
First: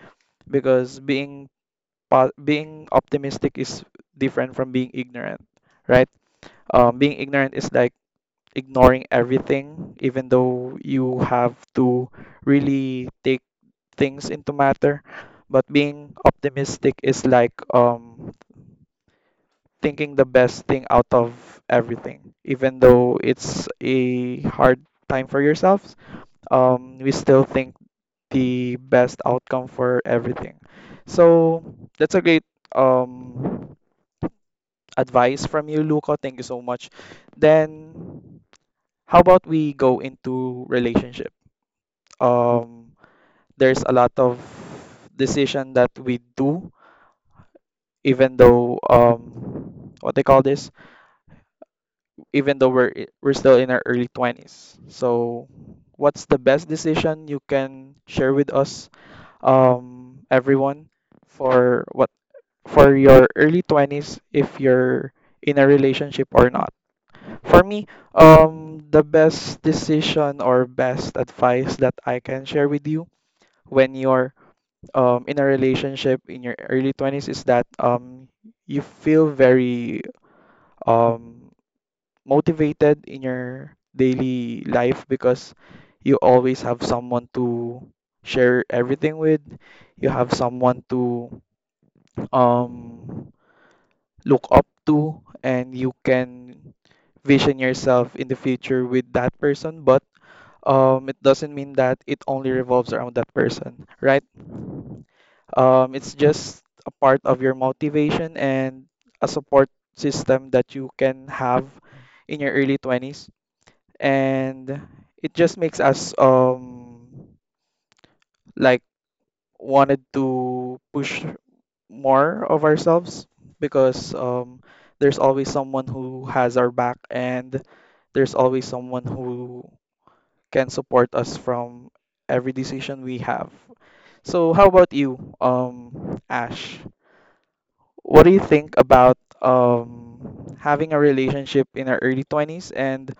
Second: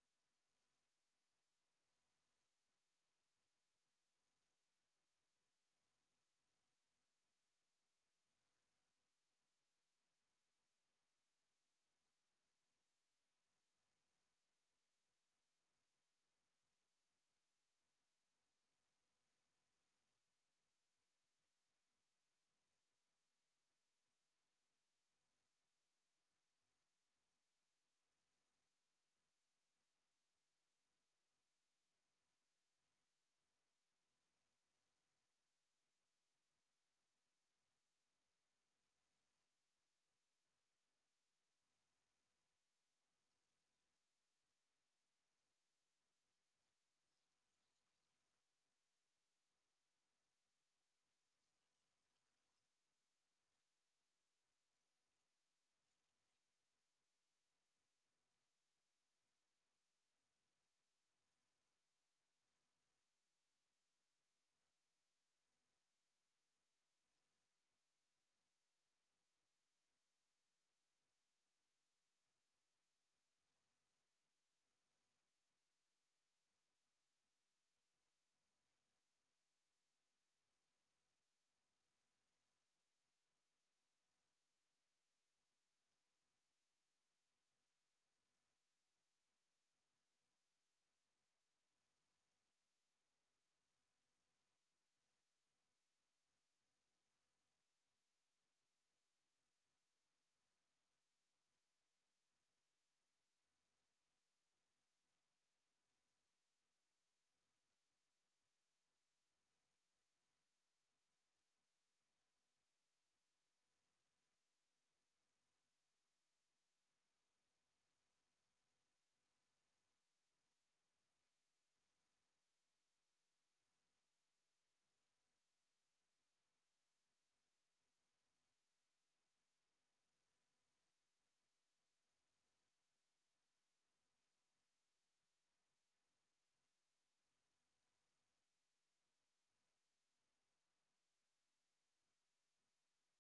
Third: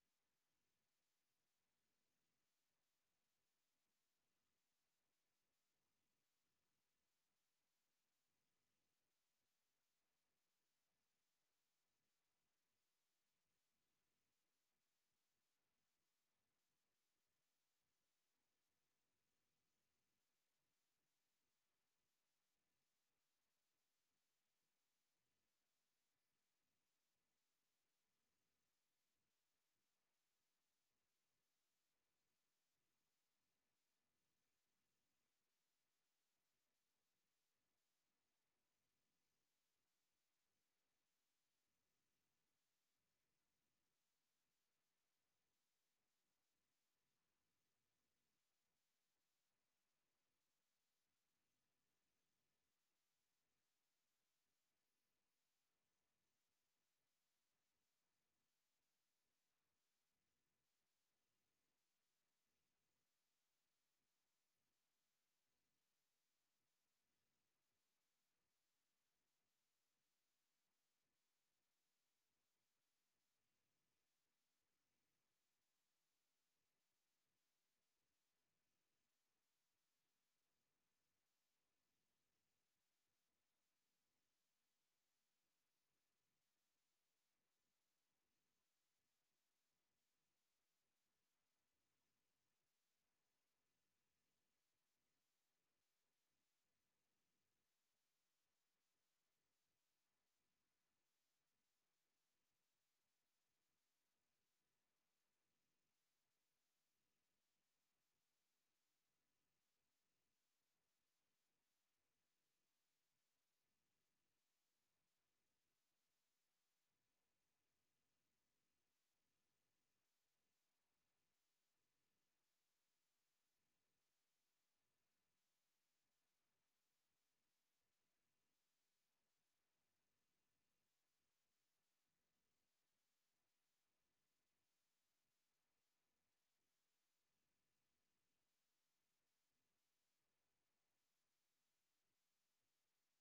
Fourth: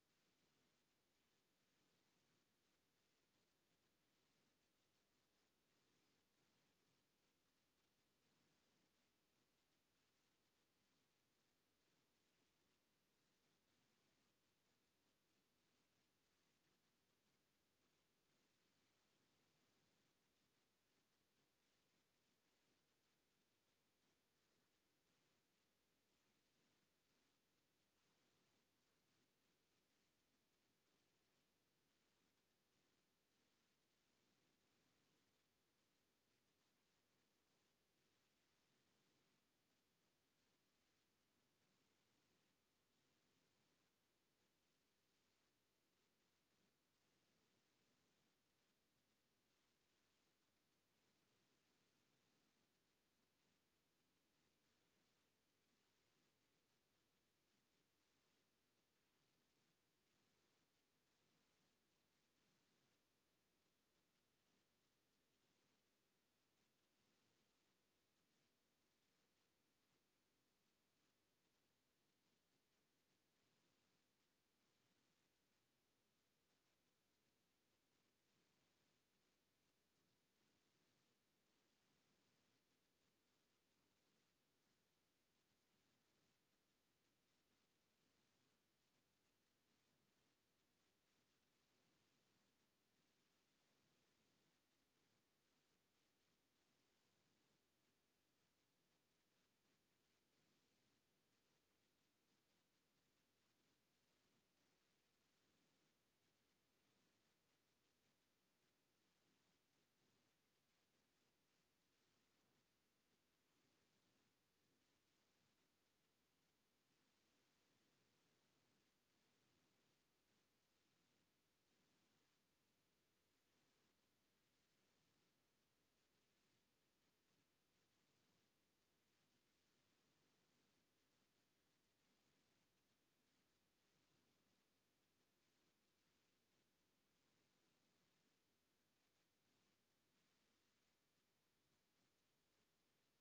[SPEAKER 4] because being being optimistic is different from being ignorant, right? Being ignorant is like ignoring everything even though you have to really take things into matter, but being optimistic is like thinking the best thing out of everything. Even though it's a hard time for yourselves, we still think the best outcome for everything. So that's a great um advice from you, Luca. Thank you so much. Then how about we go into relationship? Um, there's a lot of decision that we do, even though what they call this, even though we're still in our early 20s. So what's the best decision you can share with us, everyone, for what for your early 20s, if you're in a relationship or not. For me, the best decision or best advice that I can share with you when you're, in a relationship in your early 20s, is that, you feel very um, motivated in your daily life, because you always have someone to share everything with. You have someone to, um, look up to, and you can vision yourself in the future with that person. But it doesn't mean that it only revolves around that person, right? It's just a part of your motivation and a support system that you can have in your early 20s, and it just makes us, like, wanted to push more of ourselves, because there's always someone who has our back, and there's always someone who can support us from every decision we have. So how about you, Ash? What do you think about having a relationship in our early 20s, and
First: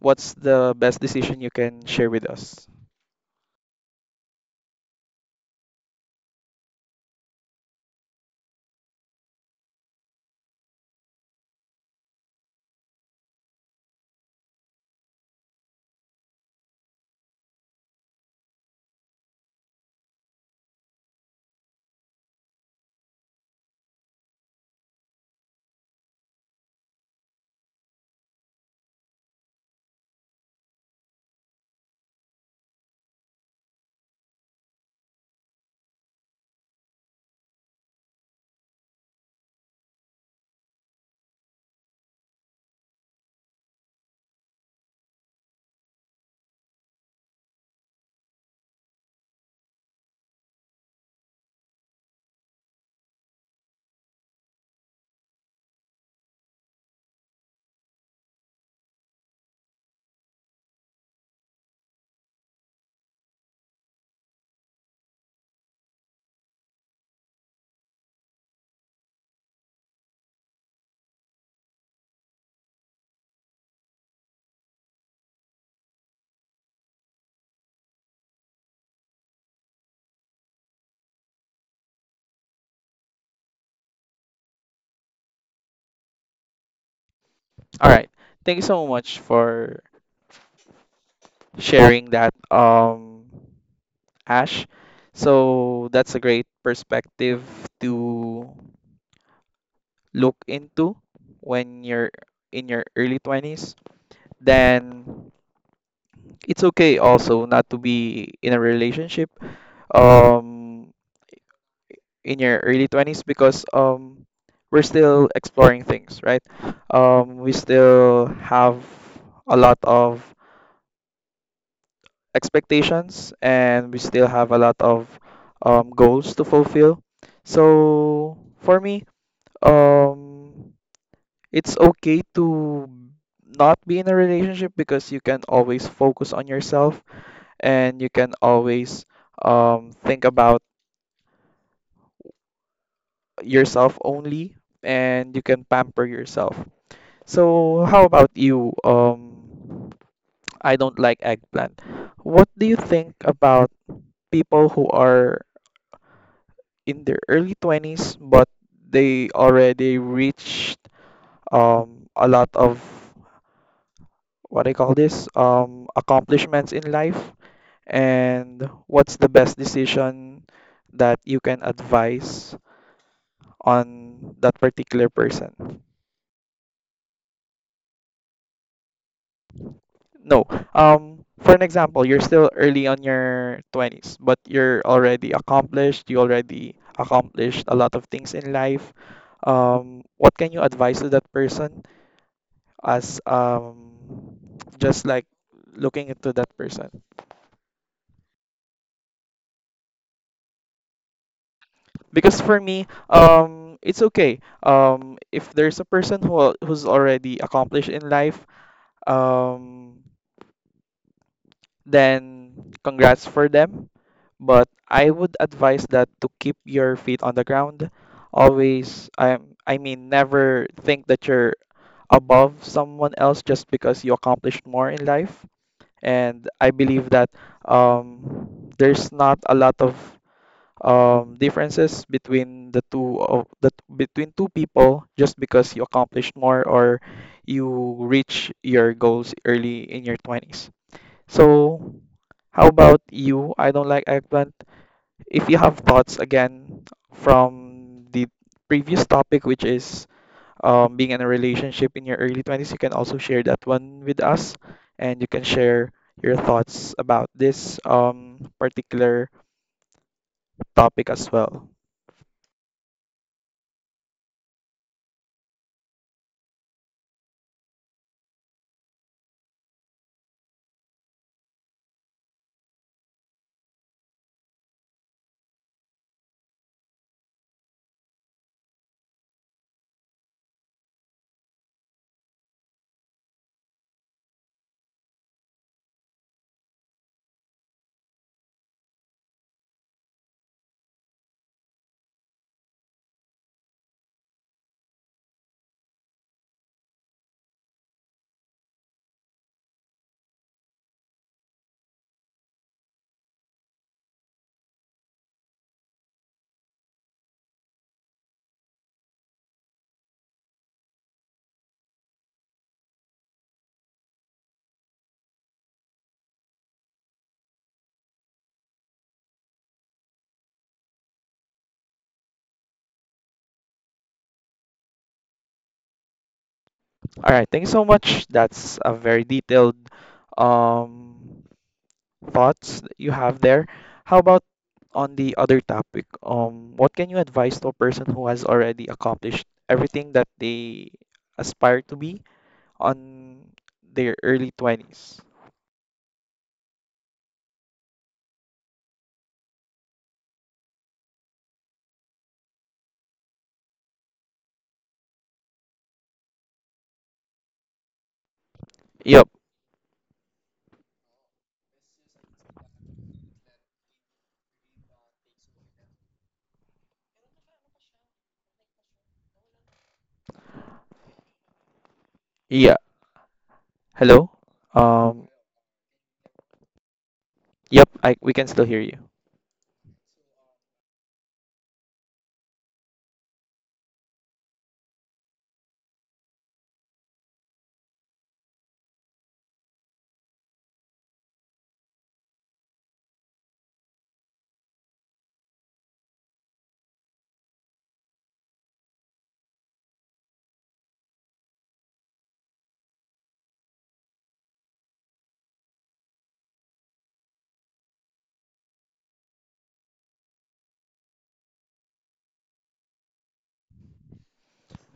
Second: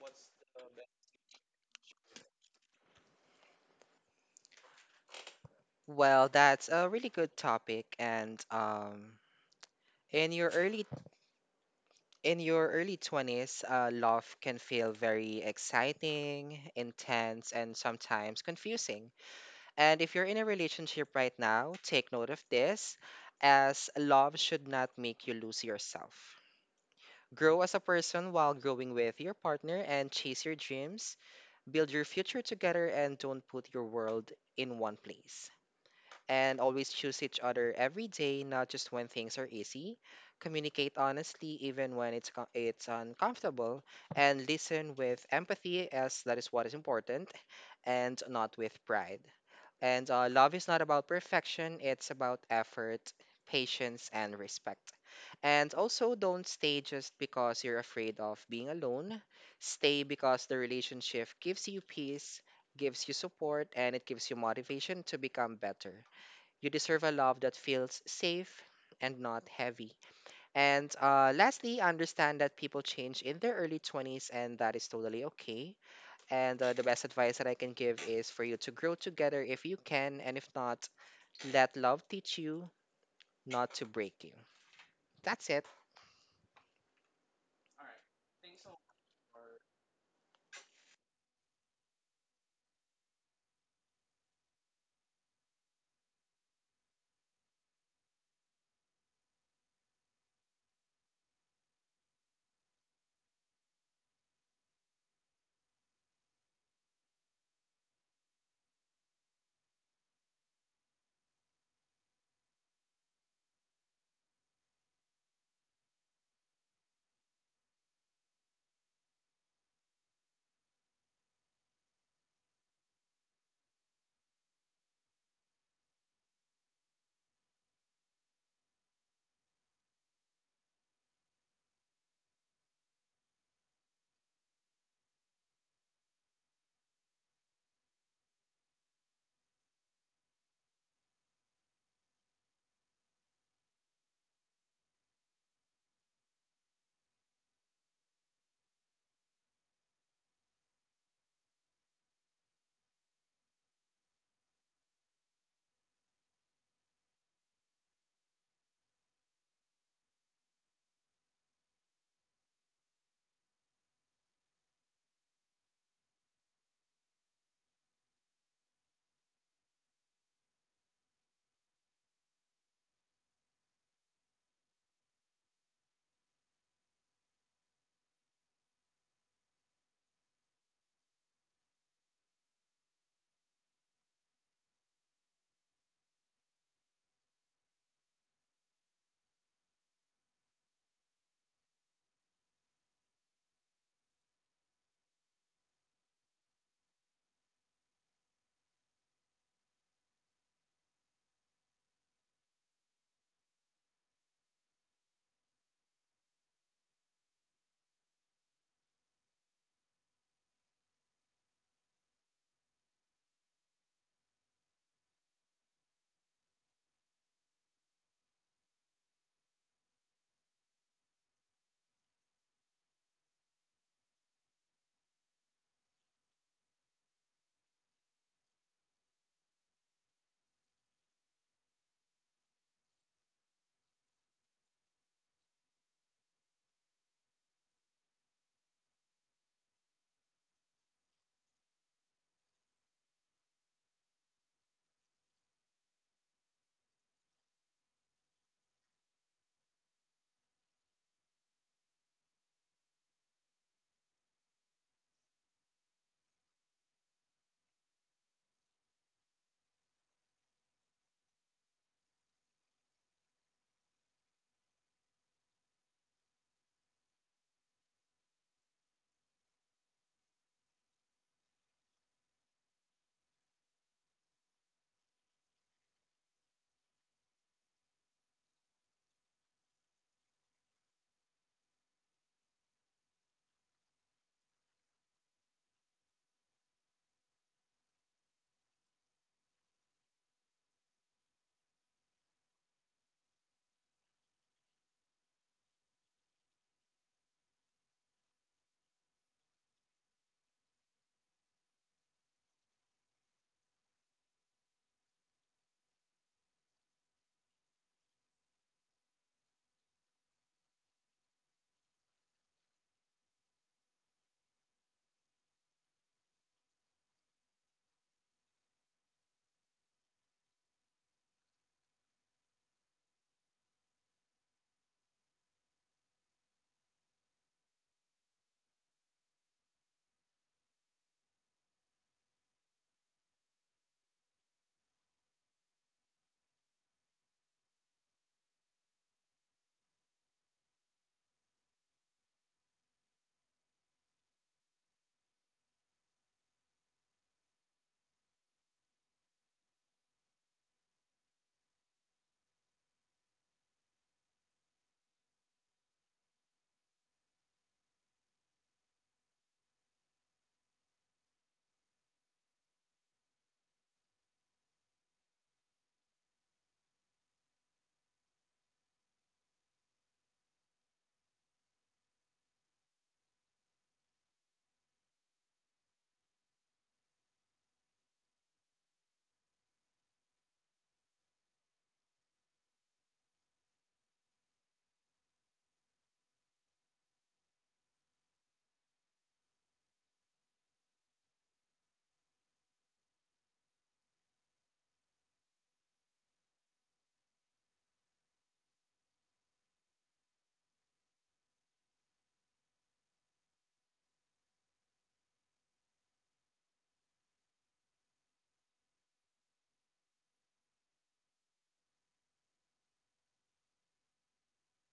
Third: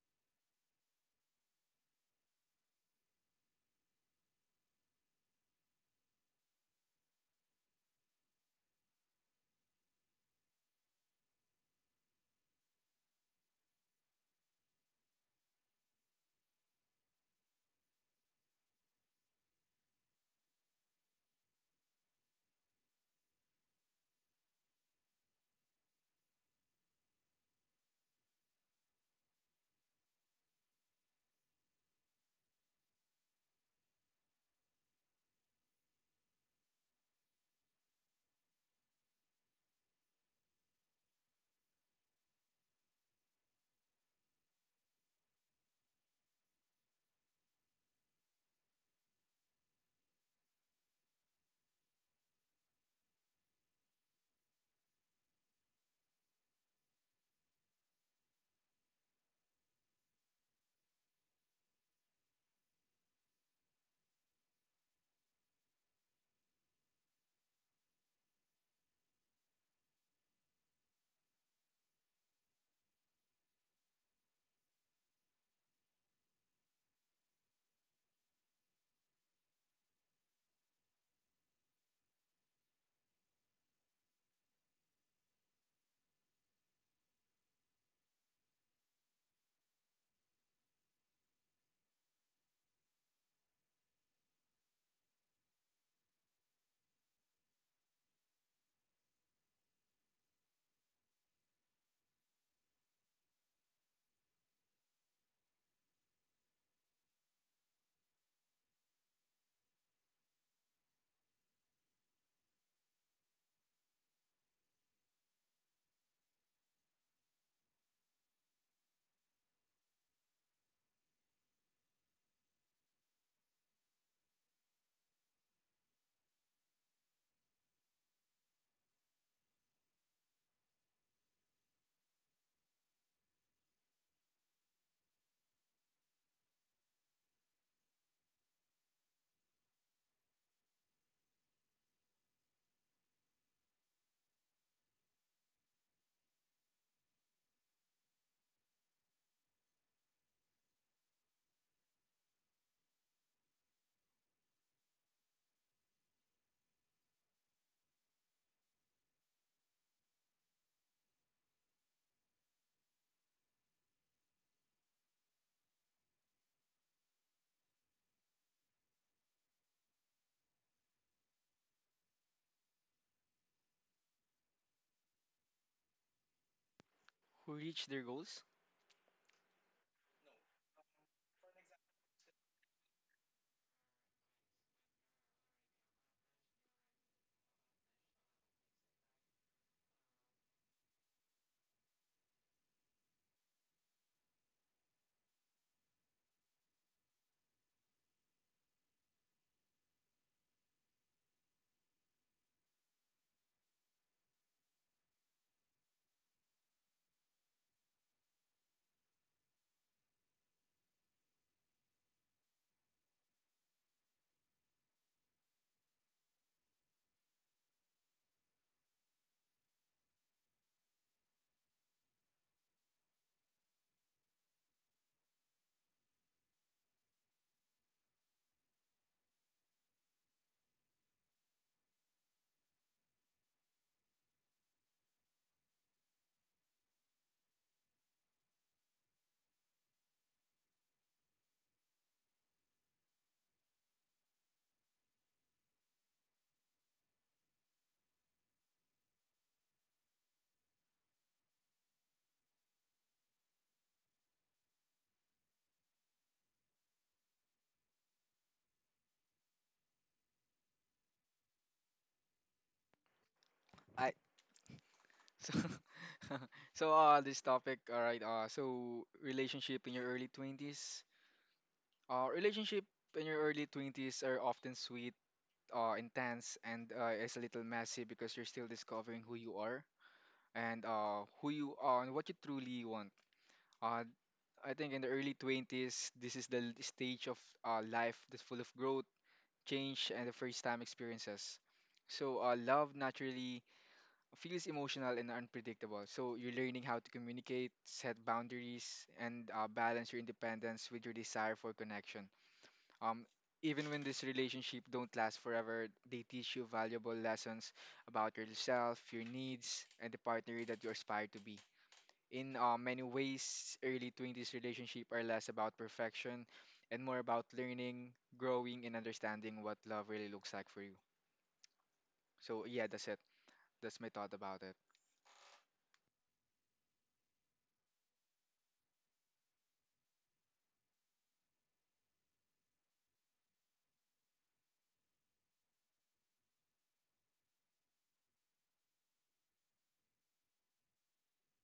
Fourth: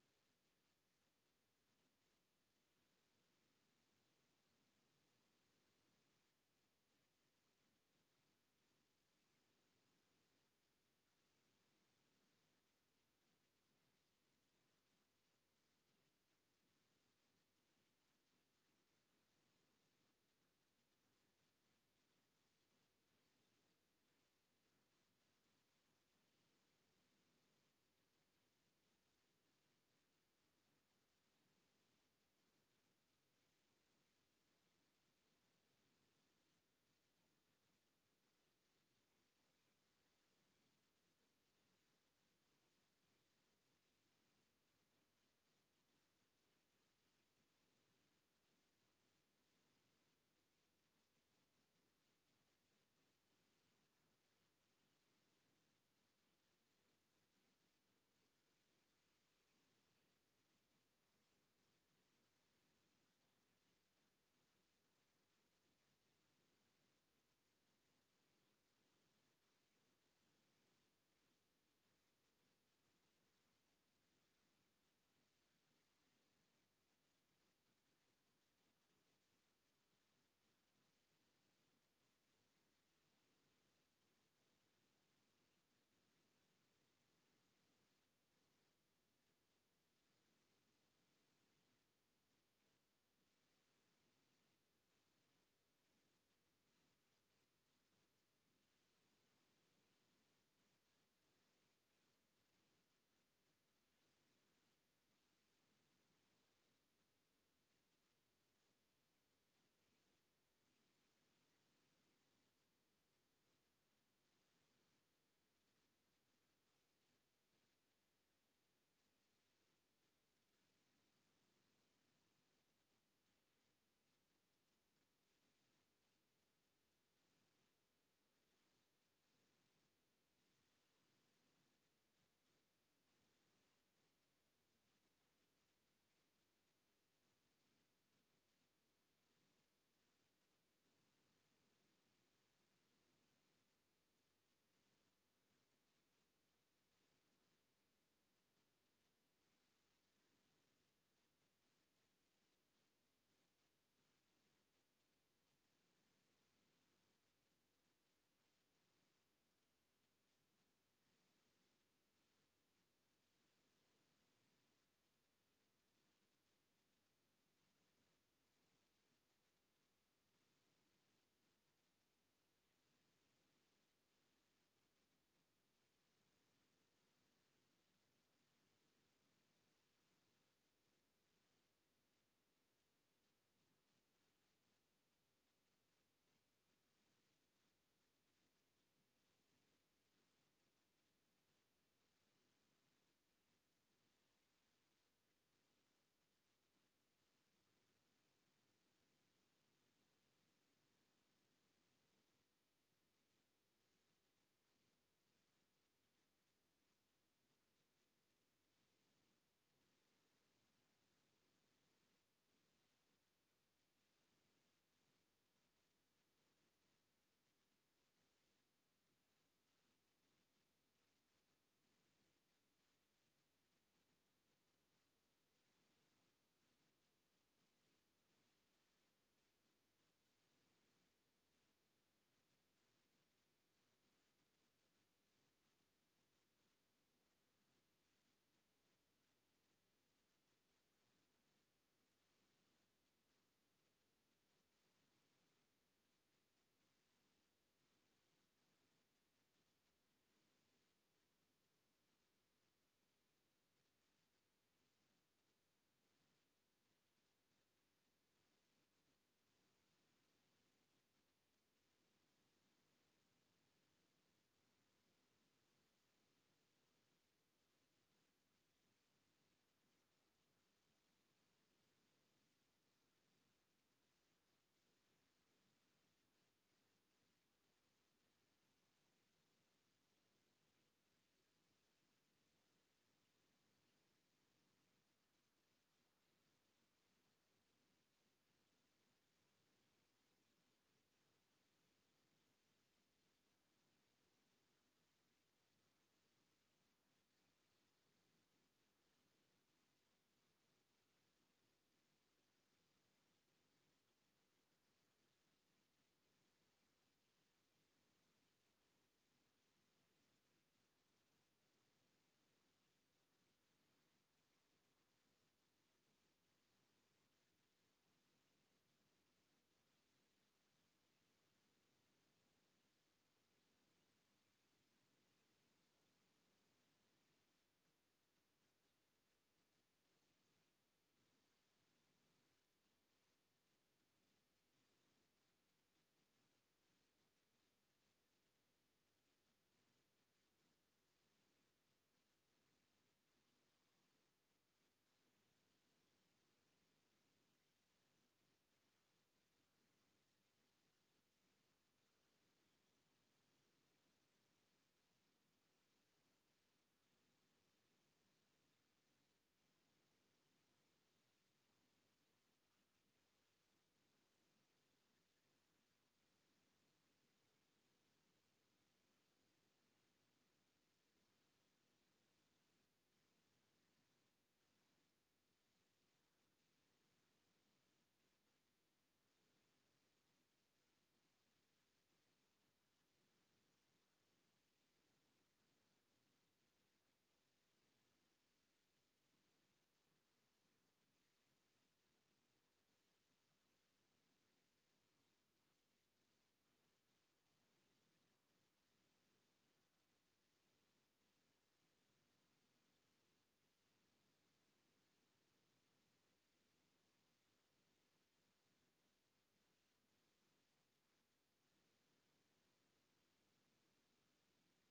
[SPEAKER 4] what's the best decision you can share with us?
[SPEAKER 2] Well, that's a really good topic. And in your early In your early 20s, love can feel very exciting, intense, and sometimes confusing. And if you're in a relationship right now, take note of this, as love should not make you lose yourself. Grow as a person while growing with your partner and chase your dreams, build your future together, and don't put your world in one place and always choose each other every day, not just when things are easy. Communicate honestly, even when it's uncomfortable, and listen with empathy, as that is what is important, and not with pride. And love is not about perfection; it's about effort, patience, and respect. And also, don't stay just because you're afraid of being alone. Stay because the relationship gives you peace, gives you support, and it gives you motivation to become better. You deserve a love that feels safe and not heavy. And lastly, understand that people change in their early 20s, and that is totally okay. And the best advice that I can give is for you to grow together if you can, and if not, let love teach you, not to break you. That's it.
[SPEAKER 4] All right. Thank you so much for sharing that, Ash. So that's a great perspective to look into when you're in your early 20s. Then it's okay also not to be in a relationship um in your early 20s, because we're still exploring things, right? We still have a lot of expectations, and we still have a lot of goals to fulfill. So for me, um it's okay to not be in a relationship, because you can always focus on yourself, and you can always think about yourself only, and you can pamper yourself. So how about you? I don't like eggplant. What do you think about people who are in their early 20s but they already reached a lot of what I call this accomplishments in life, and what's the best decision that you can advise on that particular person?
[SPEAKER 3] Who reach their goals?
[SPEAKER 4] No. For an example, you're still early on your 20s, but you already accomplished a lot of things in life. What can you advise to that person as, just like looking into that person? Because for me, it's okay, if there's a person who's already accomplished in life, um then congrats for them. But I would advise that to keep your feet on the ground always. I mean never think that you're above someone else just because you accomplished more in life. And I believe that there's not a lot of, differences between the two of the between two people just because you accomplished more, or you reach your goals early in your 20s. So, how about you? I don't like eggplant. If you have thoughts again from the previous topic, which is, being in a relationship in your early 20s, you can also share that one with us, and you can share your thoughts about this, particular topic as well.
[SPEAKER 3] I. So, this topic, all right. Relationship in your early 20s. Relationship in your early 20s are often sweet, intense, and is a little messy because you're still discovering who you are and, who you are and what you truly want. Uh, I think in the early 20s, this is the stage of life that's full of growth, change, and the first time experiences. So, love naturally feels emotional and unpredictable. So you're learning how to communicate, set boundaries, and balance your independence with your desire for connection. Um, Even when this relationship don't last forever, they teach you valuable lessons about yourself, your needs, and the partner that you aspire to be. In many ways, early 20s relationship are less about perfection and more about learning, growing, and understanding what love really looks like for you. So yeah, that's it. That's my thought about it.
[SPEAKER 4] All right, thank you so much. That's a very detailed um thoughts that you have there. How about on the other topic? What can you advise to a person who has already accomplished everything that they aspire to be on their early 20s? Yep. Yeah. Hello? Um, yep, I we can still hear you.